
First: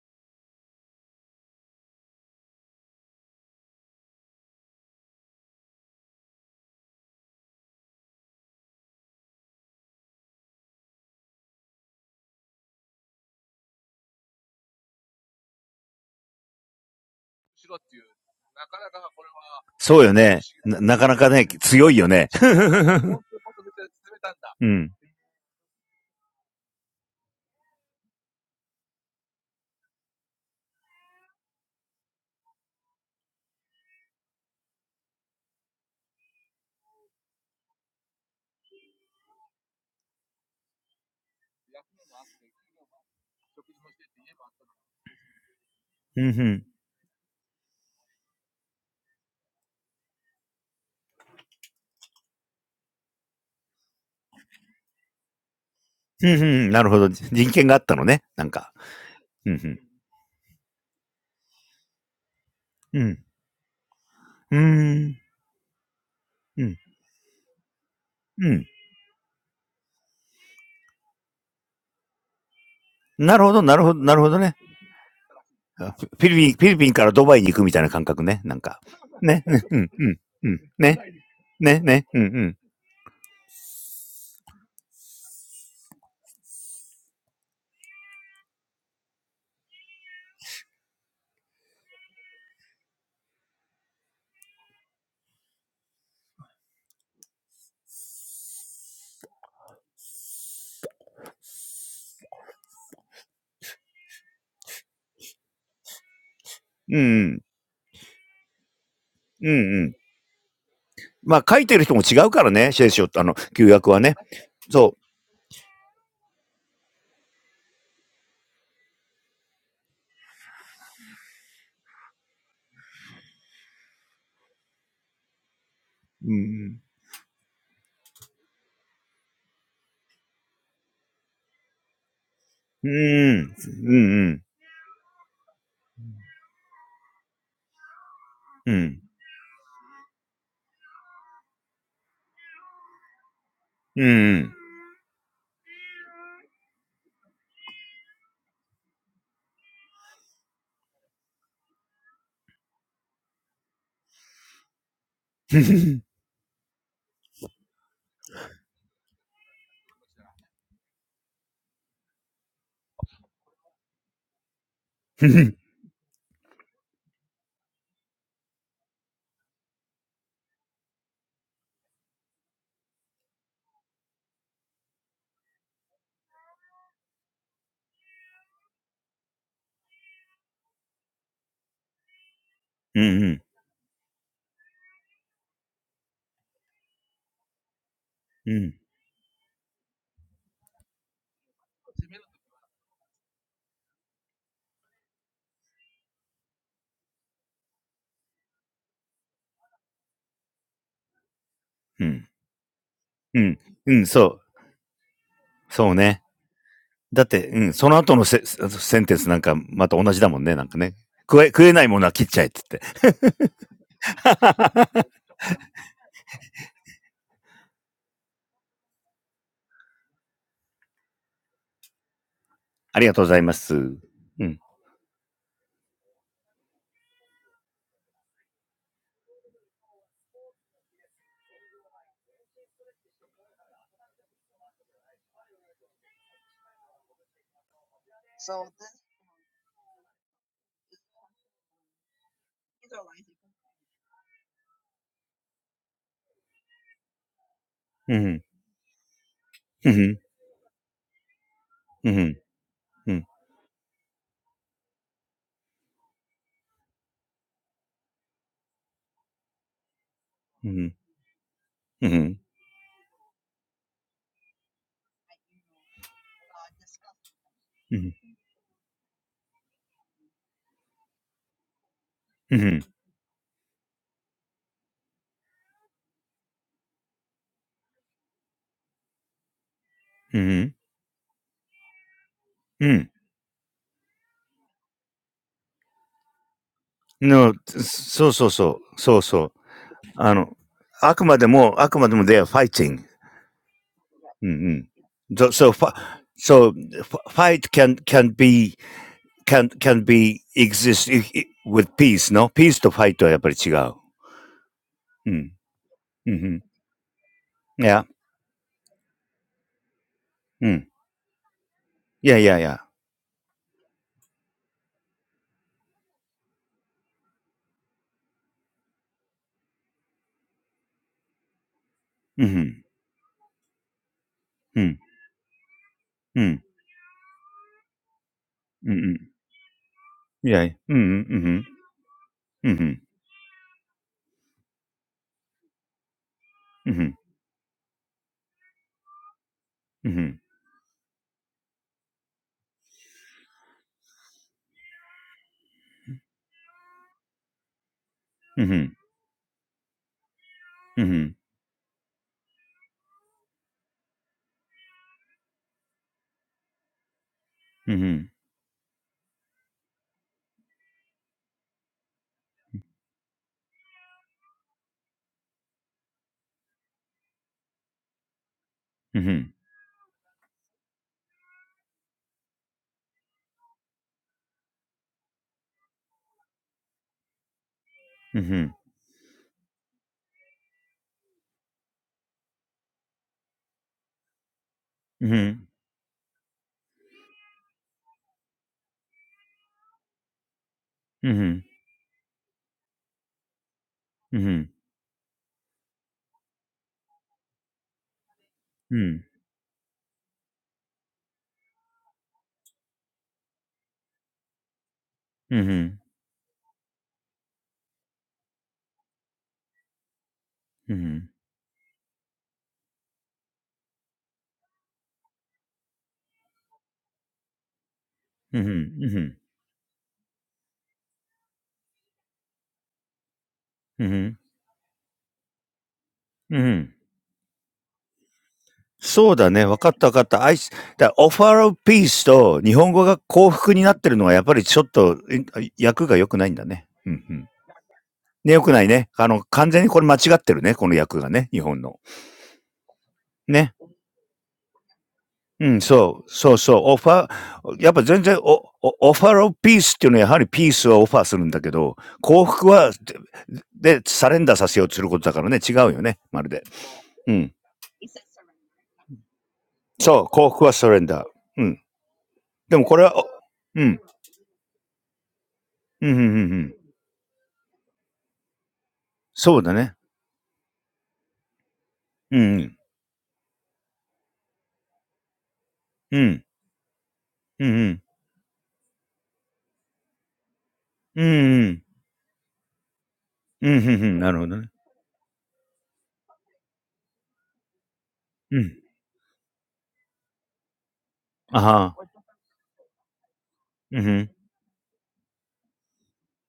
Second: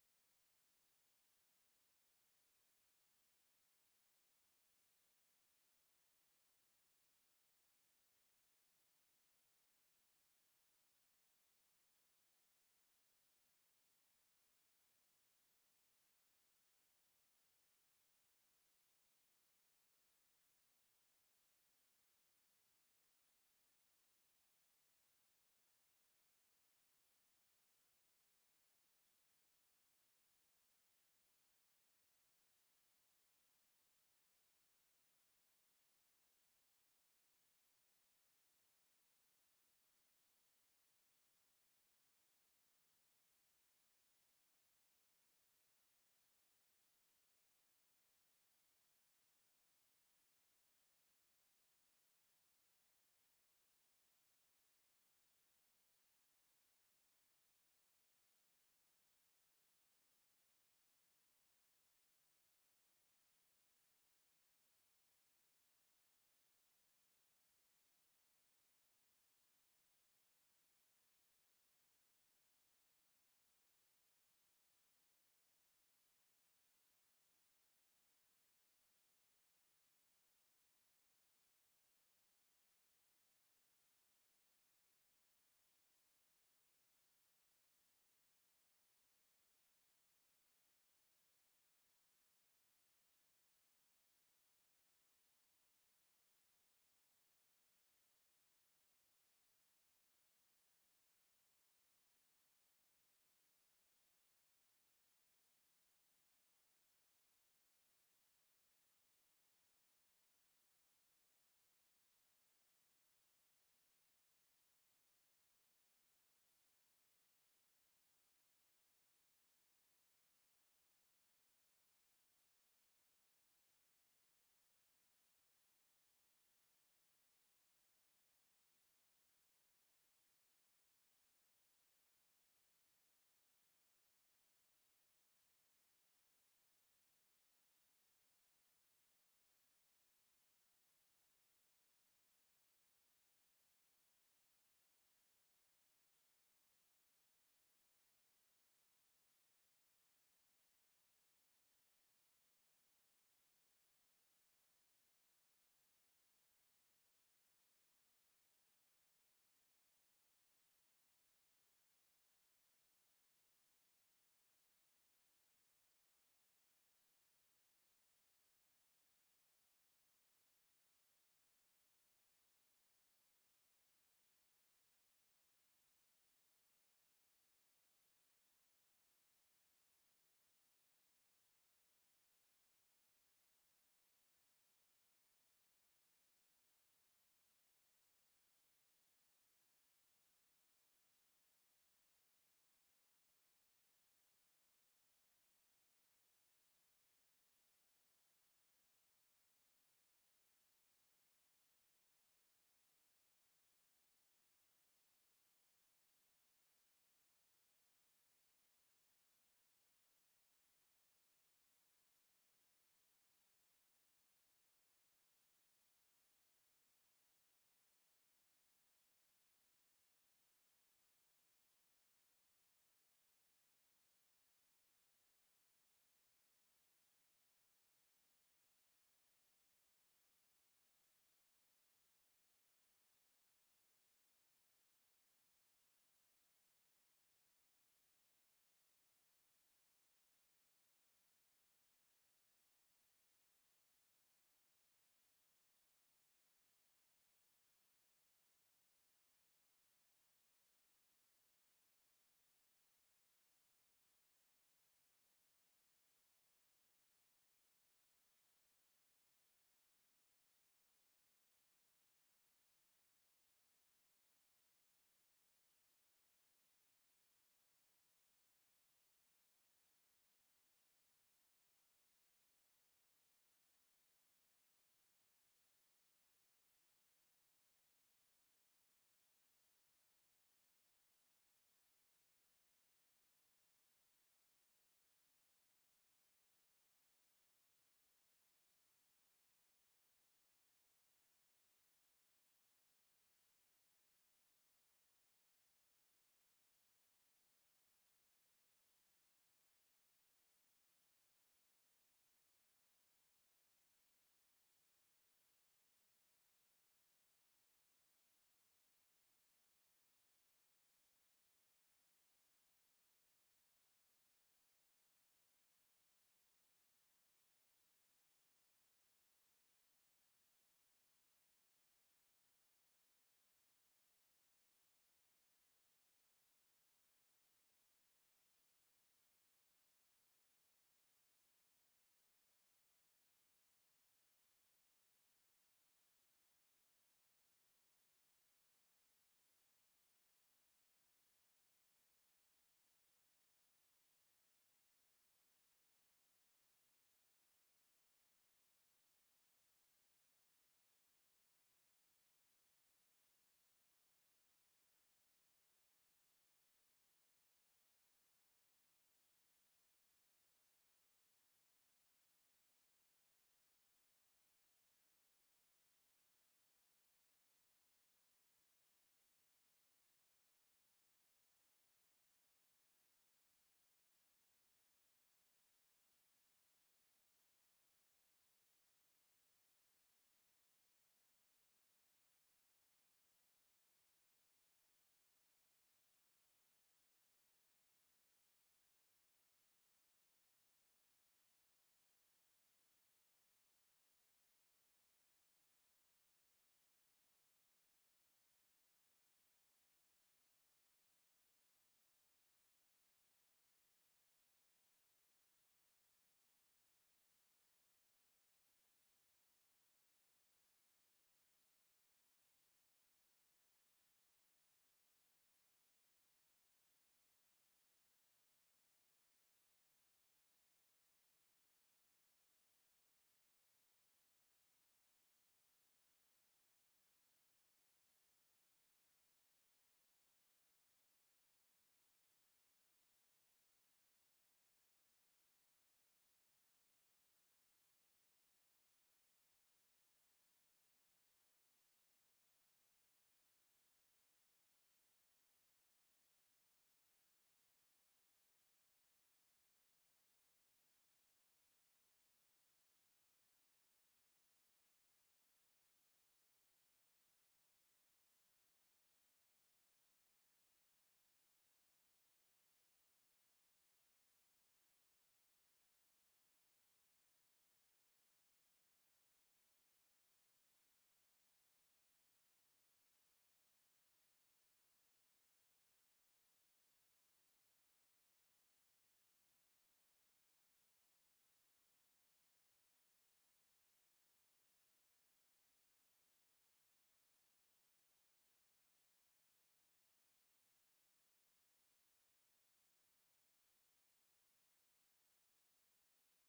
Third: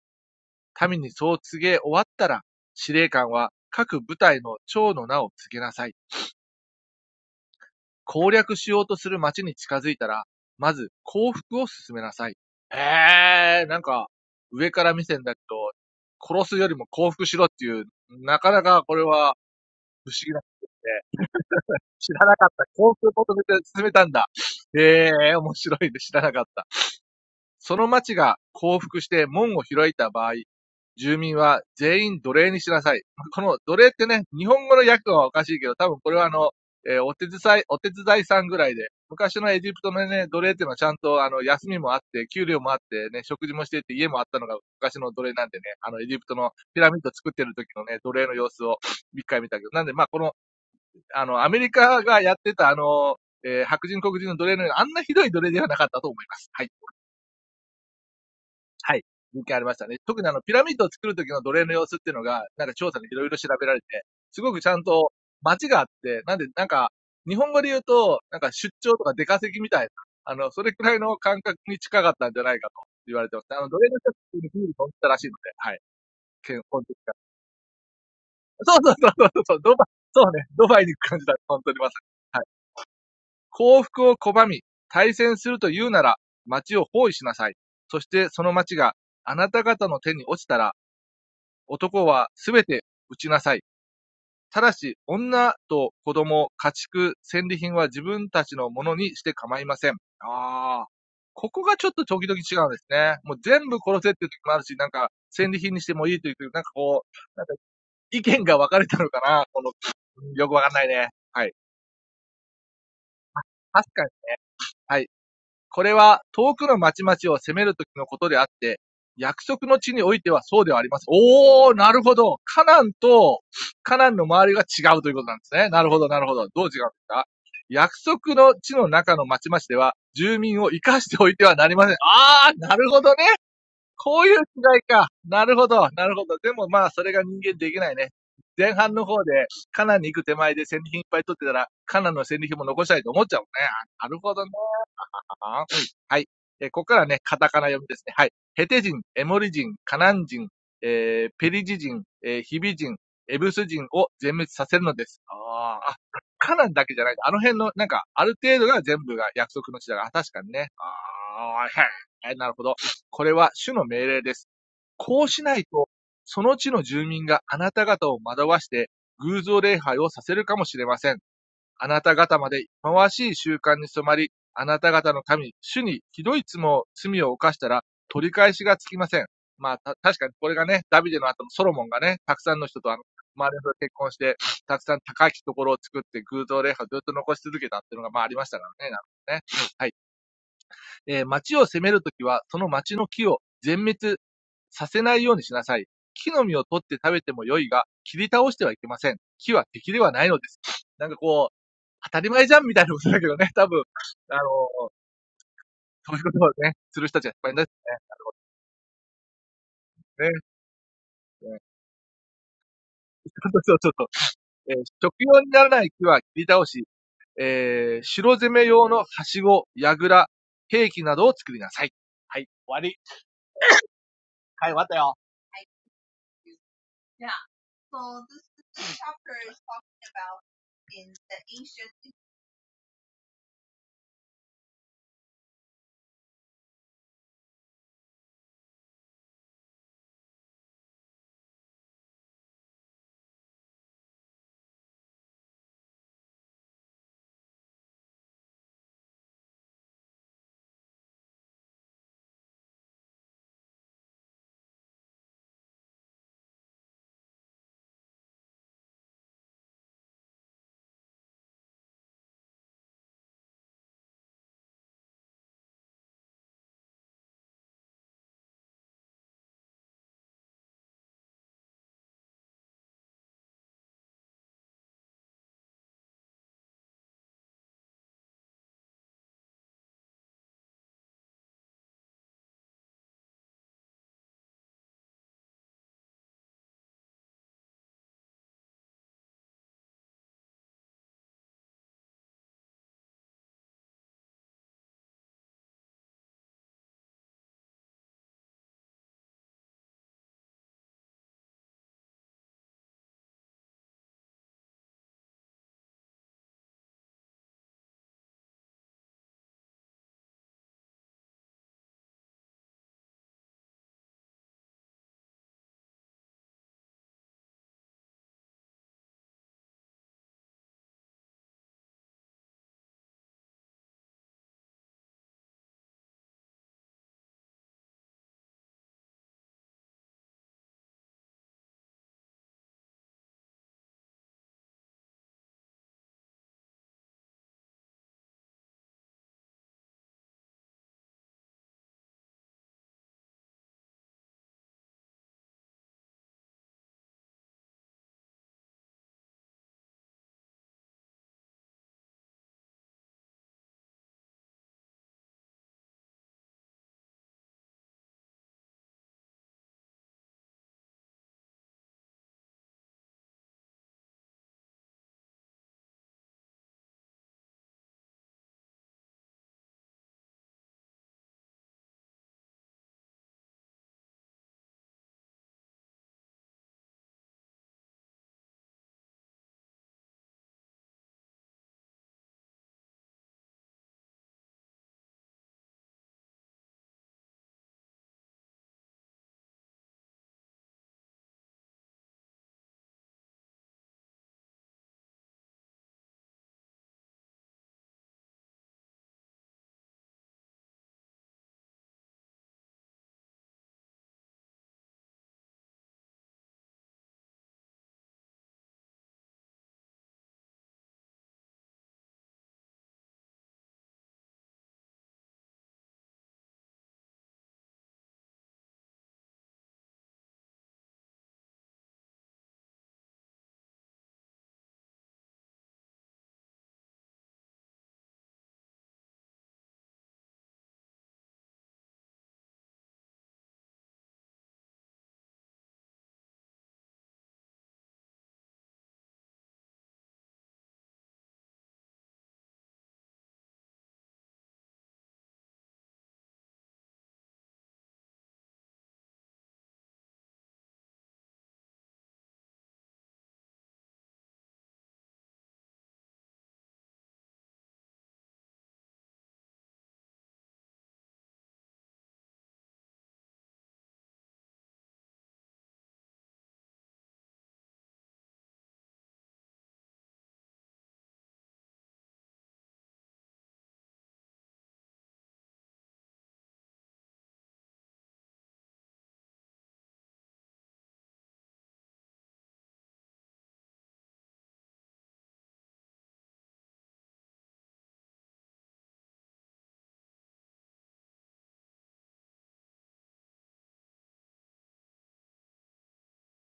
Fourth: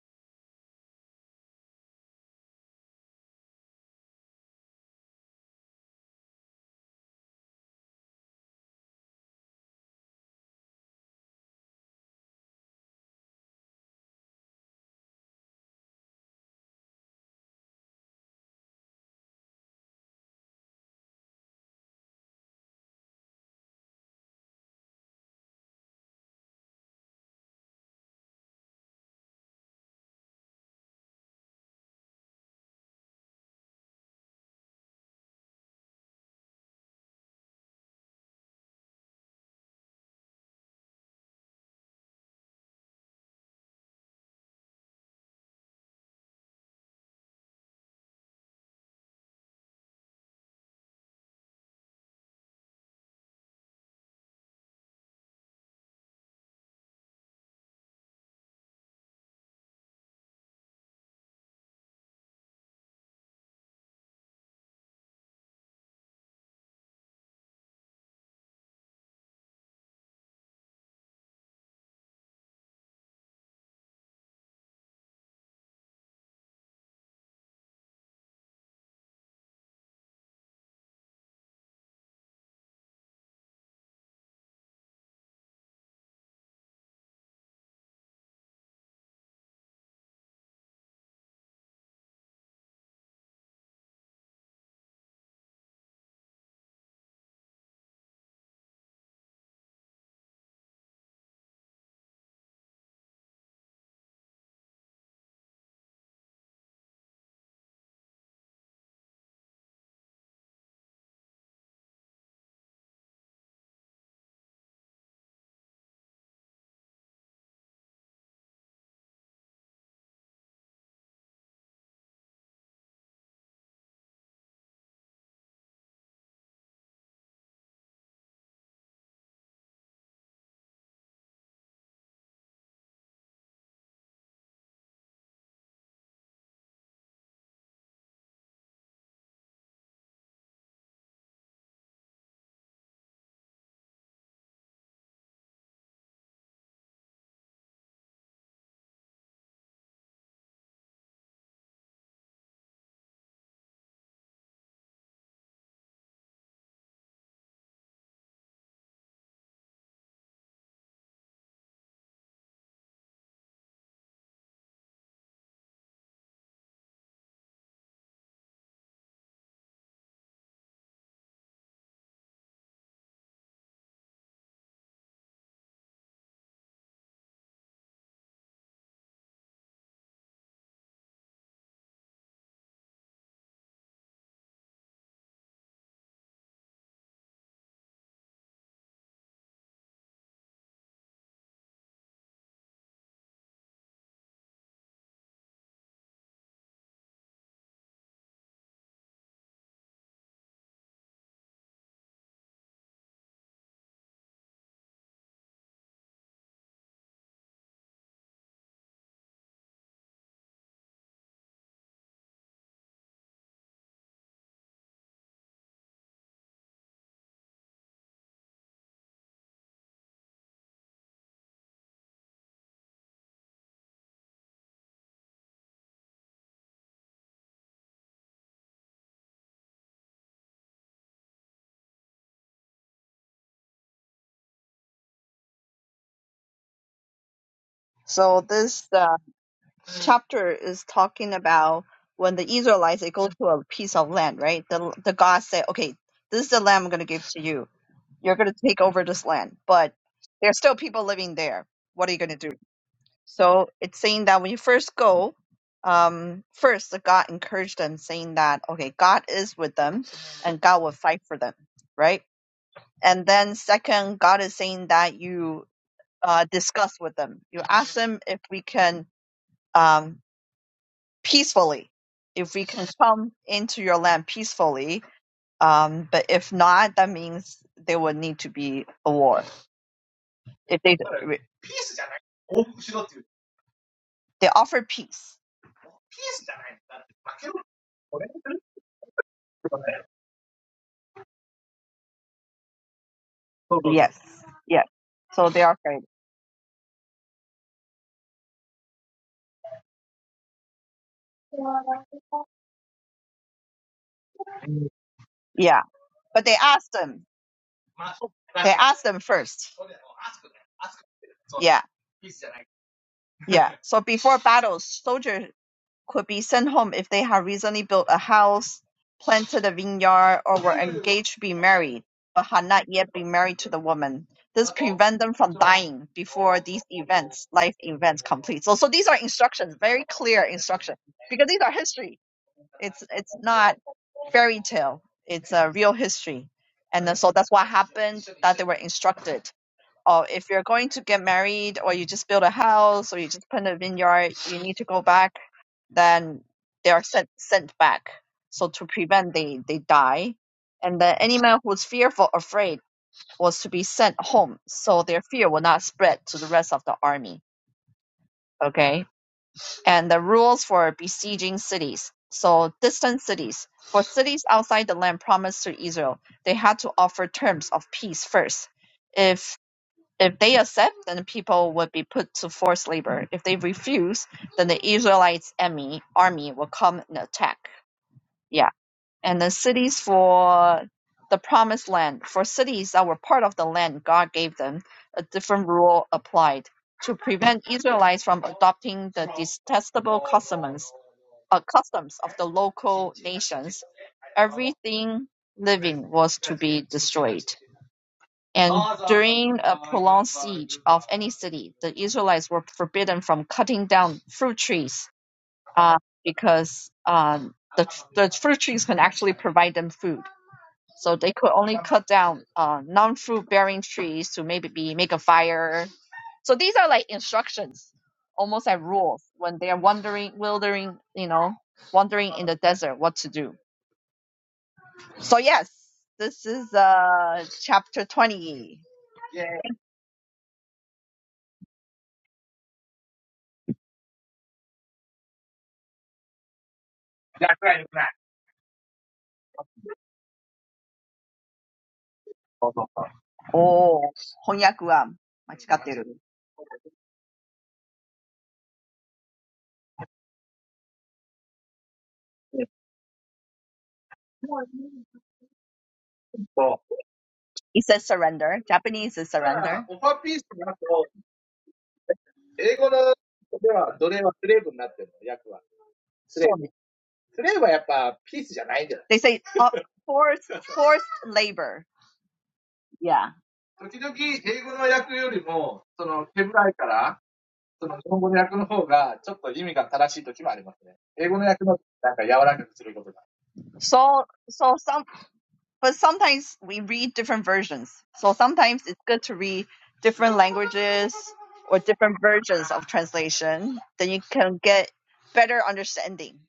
D: 民にそう告げ終わったら、司令官は各部隊の長の名を告げなさい。攻略しようとする町に近づいたら、まず降伏を進めなさい。へー、なんか、上から目線だけど、殺すよりも降伏しろっていう、なかなかこれは不思議なことで、知らなかった。降伏を求めて進めたんだ。へー、面白いで知らなかった。その町が降伏して門を開いた場合、住民は全員奴隷にしなさい。この奴隷ってね、日本語の訳はおかしいけど、多分これはあの、えーお手伝い、お手伝いさんぐらいで、昔のエジプトのね、奴隷っていうのはちゃんとあの、休みもあって、給料もあってね、食事もしてって家もあったのが昔の奴隷なんでね、あの、エジプト のピラミッド作ってる時のね、奴隷の様子を一回見たけど、なんでまあこの、あの、アメリカがやってたあの、えー白人黒人の奴隷のようなあんなひどい奴隷ではなかったと思
C: うんうん、なるほど。人権があったのね。なんか。うんうん。うん。うーん。うん。うん。なるほど、なるほど、なるほどね。あ、フィリピン、フィリピンからドバイに行くみたいな感覚ね。なんか。ね。うんうんうん。うん。ね。ねね。うんうん。うんうん。うんうん。ま、書いてる人も違うからね、聖書ってあの、旧約はね。そう。うんうん。うーん。うんうん。うん。うんうん。うんうん。うんうん。うんうん。うん。うん。うん、そう。そうね。
D: います。はい。はい。文献ありましたね。特にあの、ピラミッドを作る時の奴隷の様子っていうのが、なんか調査でいろいろ調べられて、すごくちゃんと街があって、なんで、なんか、日本語で言うと、なんか出張とか出稼ぎみたいな、あの、それくらいの感覚に近かったんじゃないかと言われてますね。あの、奴隷の人にビール飲んでたらしいので、はい。健康的か。そうそうそうそうそう、ドバイ、そうね、ドバイに行く感じだ。本当にまさに。はい。幸福を拒み、対戦すると言うなら、街を包囲しなさい。そしてその街があなた方の手に落ちたら、男はすべて撃ちなさい。ただし、女と子供、家畜、戦利品は自分たちのものにして構いません。ああ。ここがちょっと時々違うんですね。もう全部殺せっていう時もあるし、なんか戦利品にしてもいいという時、なんかこう、なんか意見が分かれたのかなこの、よくわかんないね。はい。確かにね。はい。これは遠くの町々を攻めるときのことであって、約束の地においてはそうではありません。おー、なるほど。カナンとカナンの周りが違うということなんですね。なるほど、なるほど。どう違うんですか約束の地の中の町々では住民を生かしておいてはなりません。あー、なるほどね。こういう違いか。なるほど、なるほど。でもまあ、それが人間できないね。前半の方で、カナンに行く手前で戦利品いっぱい取ってたら、カナンの戦利品も残したいと思っちゃうもんね。なるほどね。はい。えーここからね、カタカナ読みですね。はい。ヘテ人、エモリ人、カナン人、えーペリジ人、えーヒビ人、エブス人を全滅させるのです。ああ、カナンだけじゃない。あの辺の、なんか、ある程度が全部が約束の地だが、確かにね。ああ、はい。なるほど。これは主の命令です。こうしないと、その地の住民があなた方を惑わして、偶像礼拝をさせるかもしれません。あなた方まで忌まわしい習慣に染まり、あなた方の神、主にひどい罪を罪を犯したら取り返しがつきません。まあ、た確かにこれがね、ダビデの後のソロモンがね、たくさんの人とあの、周りの人と結婚して、たくさん高きところを作って偶像礼拝をずっと残し続けたっていうのが、まあありましたからね。なるほどね。はい。えー町を攻めるときは、その町の木を全滅させないようにしなさい。木の実を取って食べても良いが、切り倒してはいけません。木は敵ではないのです。なんかこう、当たり前じゃんみたいなことだけどね、多分、あのーそういうことをね、する人たちがいっぱいいますね。ね。ね そうそうそう。えー食用にならない木は切り倒し、えー城攻め用のはしご、やぐら、兵器などを作りなさい。はい、終わり。はい、終わったよ。
B: So this uh, chapter is talking about when the Israelites they go to a piece of land, right? The the God said, "Okay, this is the land I'm going to give to you. You're going to take over this land, but there's still people living there. What are you going to do?"
C: だって、うん、その後のセセンテンスなんかまた同じだもんね、なんかね。食え、食えないものは切っちゃえって言って。ありがとうございます。うん。うん。うん。うん。うん。うん。うん。うん。うん。うん。うん。うん。の、そうそうそう。そうそう。あの、あくまでも、あくまでも
B: So it's saying that when you first go, um, first the God encouraged them, saying that, "Okay, God is with them, and God will fight for them, right?" And then second, God is saying that you uh, discuss with them. You ask them if we can. Um, peacefully if we can come into your land peacefully um but if not that means there would need to be a war if they they offer peace
C: they are fighting.
B: yes yes so
C: うん。うん。So,
B: they
C: so,
B: are
C: fi-
B: afraid
C: so f- fight can, can be, can, can be exist i- i- with peace, no? peace と fight はやっぱり違う。うん。うん。
B: yeah but they ask them
C: Yeah.
B: they ask them first
C: Mm.
B: yeah
C: Yeah. Yeah. Yeah.
B: yeah so before battles soldiers could be sent home if they had recently built a house, planted a vineyard, or were engaged to be married, but had
C: Mm-hmm.
B: not yet been married to the woman. This
C: Mm.
B: prevent them from dying before
C: Mm.
B: these events, life events, complete. So, so these are
C: Mm.
B: instructions, very clear
C: Yeah.
B: instructions,
C: Mm.
B: because these are
C: Mm-hmm.
B: history.
C: Mm-hmm.
B: It's it's not fairy tale. It's a real history, and then, so that's what happened. That they were instructed or
C: Mm-hmm. Mm-hmm.
B: if you're going to get married or you just build a house or you just plant a vineyard, you need to go back, then they are sent sent back. So to
C: Mm-hmm.
B: prevent they, they die. And then any man who's fearful, afraid was to be sent home, so their fear will not spread to the rest of the army. Okay. And the rules for besieging cities. So distant cities. For cities outside the land promised to Israel, they had to offer terms of peace first.
C: Mm-hmm.
B: If if they accept, then the people would be put to forced labor. If they refuse, then the Israelites' army army will come and attack.
C: Mm-hmm. Mm-hmm.
B: Yeah, and the cities for the promised land, for cities that were part of the land God gave them, a different rule applied to prevent Israelites from adopting the detestable customs uh, customs of the local nations.
C: Mm-hmm. Mm-hmm. Mm-hmm. Mm-hmm.
B: Everything living was to be destroyed. And during a prolonged siege of any city, the Israelites were forbidden from cutting down fruit trees uh,
C: Mm-hmm.
B: because uh, the, the fruit trees can actually provide them food. So they could only cut down uh, non-fruit bearing trees to maybe be, make a fire. So these are like instructions, almost like rules
C: Mm-hmm.
B: when they are wandering, wandering, you know, wandering in the desert, what to do.
C: Mm-hmm.
B: So yes, this is uh, chapter 20.
C: うんそうだね。わかったわかった。アイス、だオファーオピースと日本語が幸福になってるのはやっぱりちょっとえ訳が良くないんだね。うんうん。ね、良くないね。あの、完全にこれ間違ってるね。この訳がね。日本の。ね。
B: Oh, konnichiwa.
C: うん、そう、そうそう、オファー、やっぱ全然お、おオファーオブピースっていうのはやはりピースはオファーするんだけど、幸福は、で、でサレンダーさせようとすることだからね、違うよね、まるで。うん。そう、幸福はサレンダー。うん。でもこれは、おうん、うん、うん、うん、うん。そうだね。うん、うん、うん、うん、うん、うん、うん、うん、うん、うん、なるほどね。うん。あは、うん、うん、うん、うん、そうだね。いやいやいや、そうだ、ほんとそう。うん、そう思った。うん、うん、うん。
B: Ichi katteru. It says surrender. Japanese is だか surrender. Over peace, and then English is slave. Slave is not peace. They say uh, forced forced labor. Yeah. Sometimes the English translation is more accurate than the Japanese translation. English translation is softer. So, so some. but sometimes we read different versions. So sometimes it's good to read different languages or different versions of translation. Then you can get better understanding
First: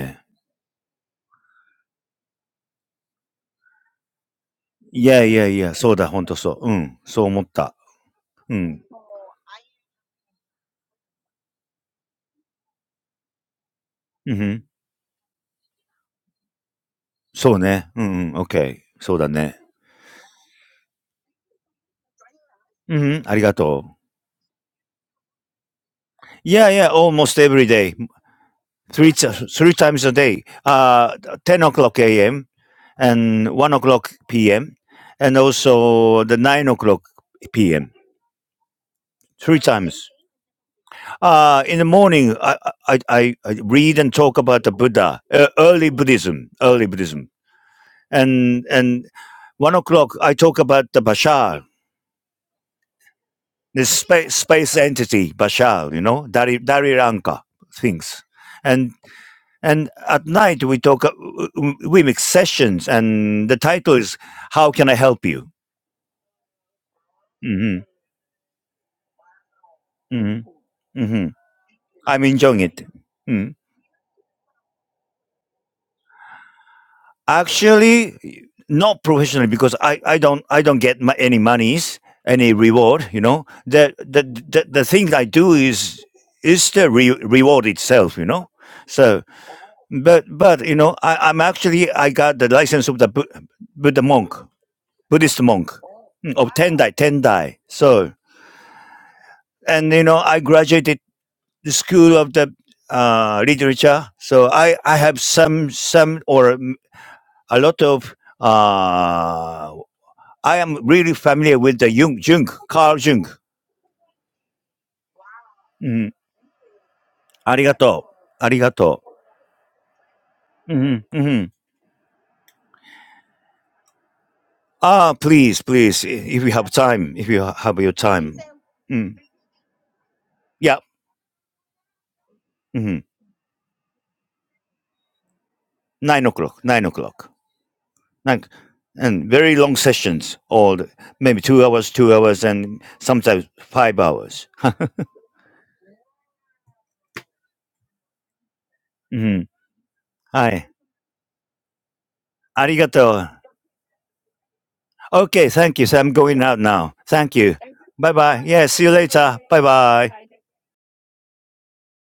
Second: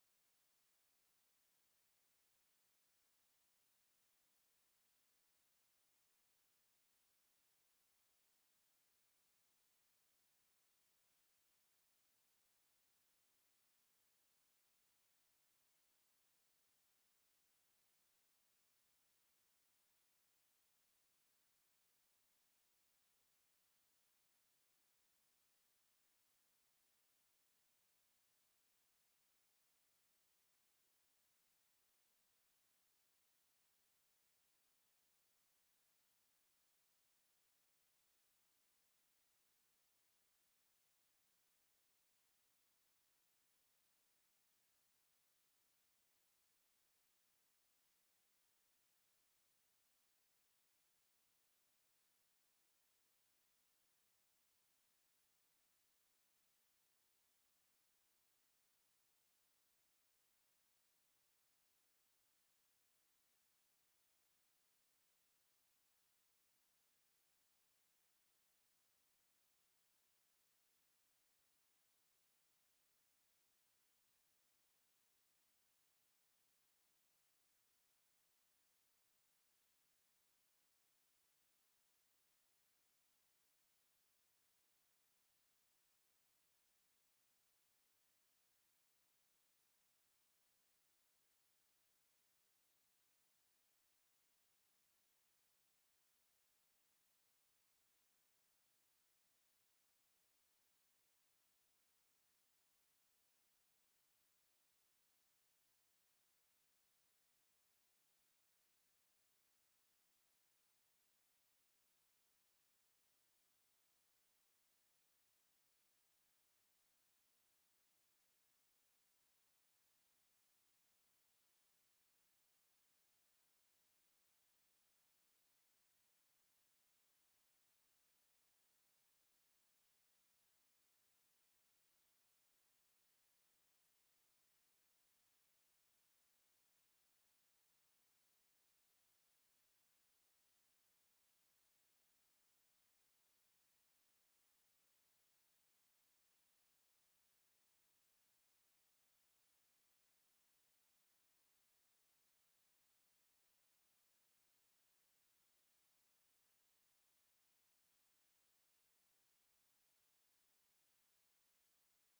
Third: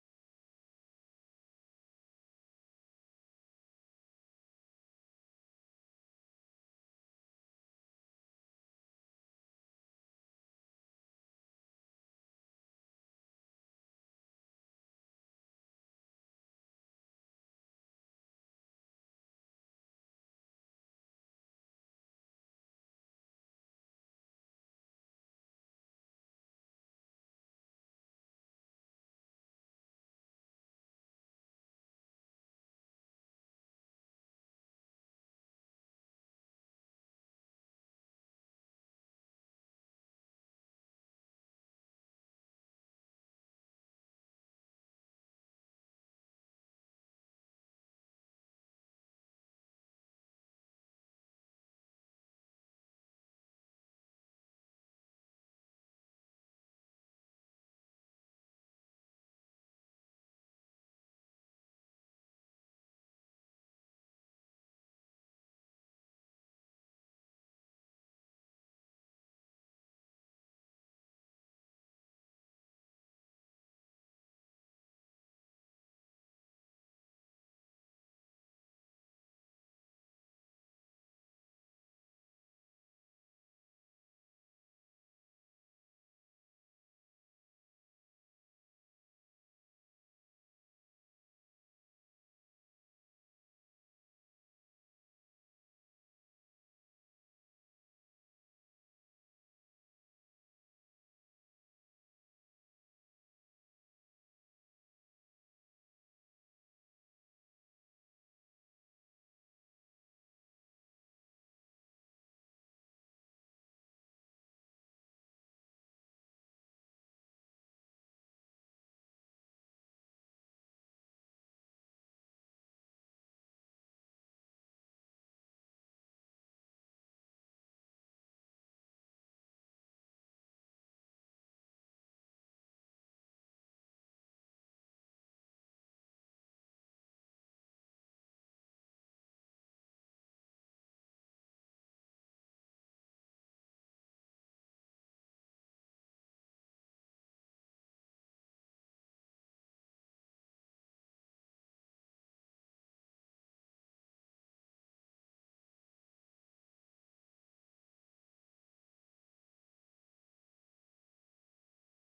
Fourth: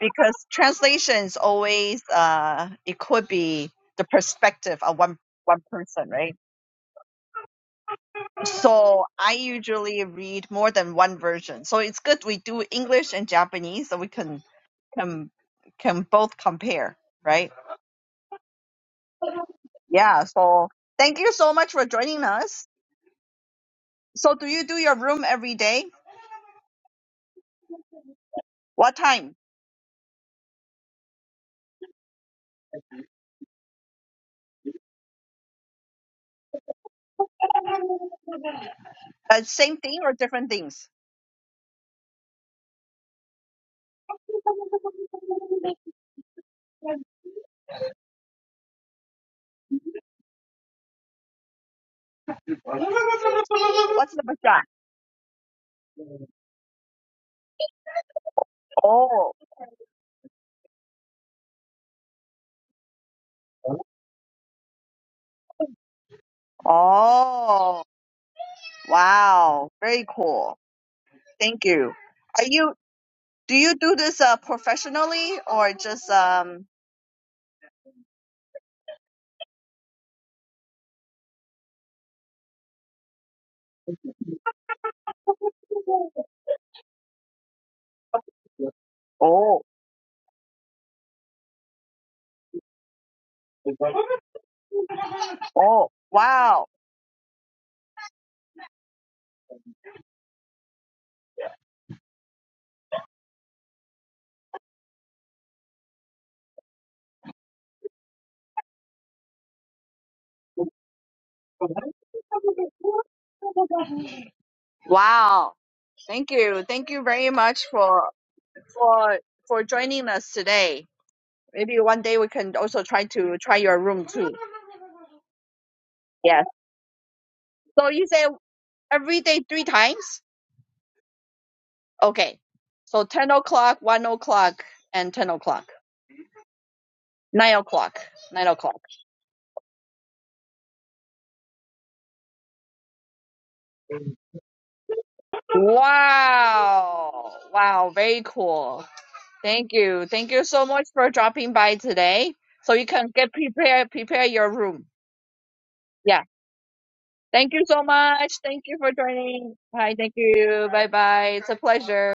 B: because translations always uh, it could be the perspective of one one person, right? So I usually read more than one version. So it's good we do English and Japanese so we can can can both compare, right? Yeah. So thank you so much for joining us.
C: そうね。うんうん。OK。そうだね。うんうん。ありがとう。Yeah,
B: So do you do your room every day?
C: yeah, almost every day.
B: What
C: Three, t-
B: time?
C: three times a day. Uh, 10 o'clock a.m. and 1 o'clock p.m. and also the 9 o'clock p.m.
B: Uh,
C: Three
B: same thing
C: times.
B: or different things?
C: Uh, in the morning, I, I, I I read and talk about the Buddha, uh, early Buddhism, early Buddhism. And, and 1 o'clock, I talk about the Bashar, this
B: What's the
C: space
B: budget?
C: space entity Bashar, you know, Dari Dari Ranka things, and
B: Oh,
C: and at night we talk, uh, uh, we make sessions, and the title is "How Can I Help You?" hmm
B: oh, wow, very
C: hmm
B: cool.
C: hmm
B: Thank you.
C: I'm
B: Are
C: enjoying
B: you?
C: it.
B: Do
C: Mm.
B: you do this uh, professionally or just um?
C: Actually, not professionally because I, I don't I don't get my, any monies, any reward. You know, the the the, the thing I do is is the re- reward itself. You know, So.
B: Oh,
C: But but you know, I, I'm actually I got the license of the Bu- Buddha monk, Buddhist monk
B: oh,
C: mm, of
B: wow,
C: Tendai, Tendai. So and you know, I graduated the school of the uh, literature. So I I have some some or mm, a lot of. Uh, I am really familiar with the Jung, Jung, Carl Jung.
B: wow.
C: Mm,
B: Thank you, thank you very much
C: arigato,
B: for
C: arigato.
B: for for joining us today.
C: hmm hmm
B: Maybe one day we can also try to try your room too.
C: Ah, please, please, i- if
B: Yes.
C: you have time, if you ha- have
B: So
C: your
B: you say
C: time. Mm,
B: every day three times?
C: yeah.
B: Okay. So 10 o'clock, 1 o'clock, and 10 o'clock.
C: nine o'clock, nine o'clock,
B: 9 o'clock.
C: like,
B: 9 o'clock.
C: and very long sessions, all the- maybe two hours, two hours, and sometimes five hours.
B: Wow. Wow. Very cool.
C: Mm-hmm.
B: Thank you. Thank you so
C: Hi,
B: much for dropping by today. So you can get
C: arigato.
B: prepared, prepare your room.
C: Okay, thank you. So I'm
B: Yeah.
C: going out now. Thank
B: Thank
C: you.
B: you so
C: Bye
B: much.
C: bye.
B: Thank
C: Yeah,
B: you
C: see you
B: for
C: later.
B: joining.
C: Bye
B: Hi. Thank
C: bye.
B: you. Bye bye. It's a pleasure.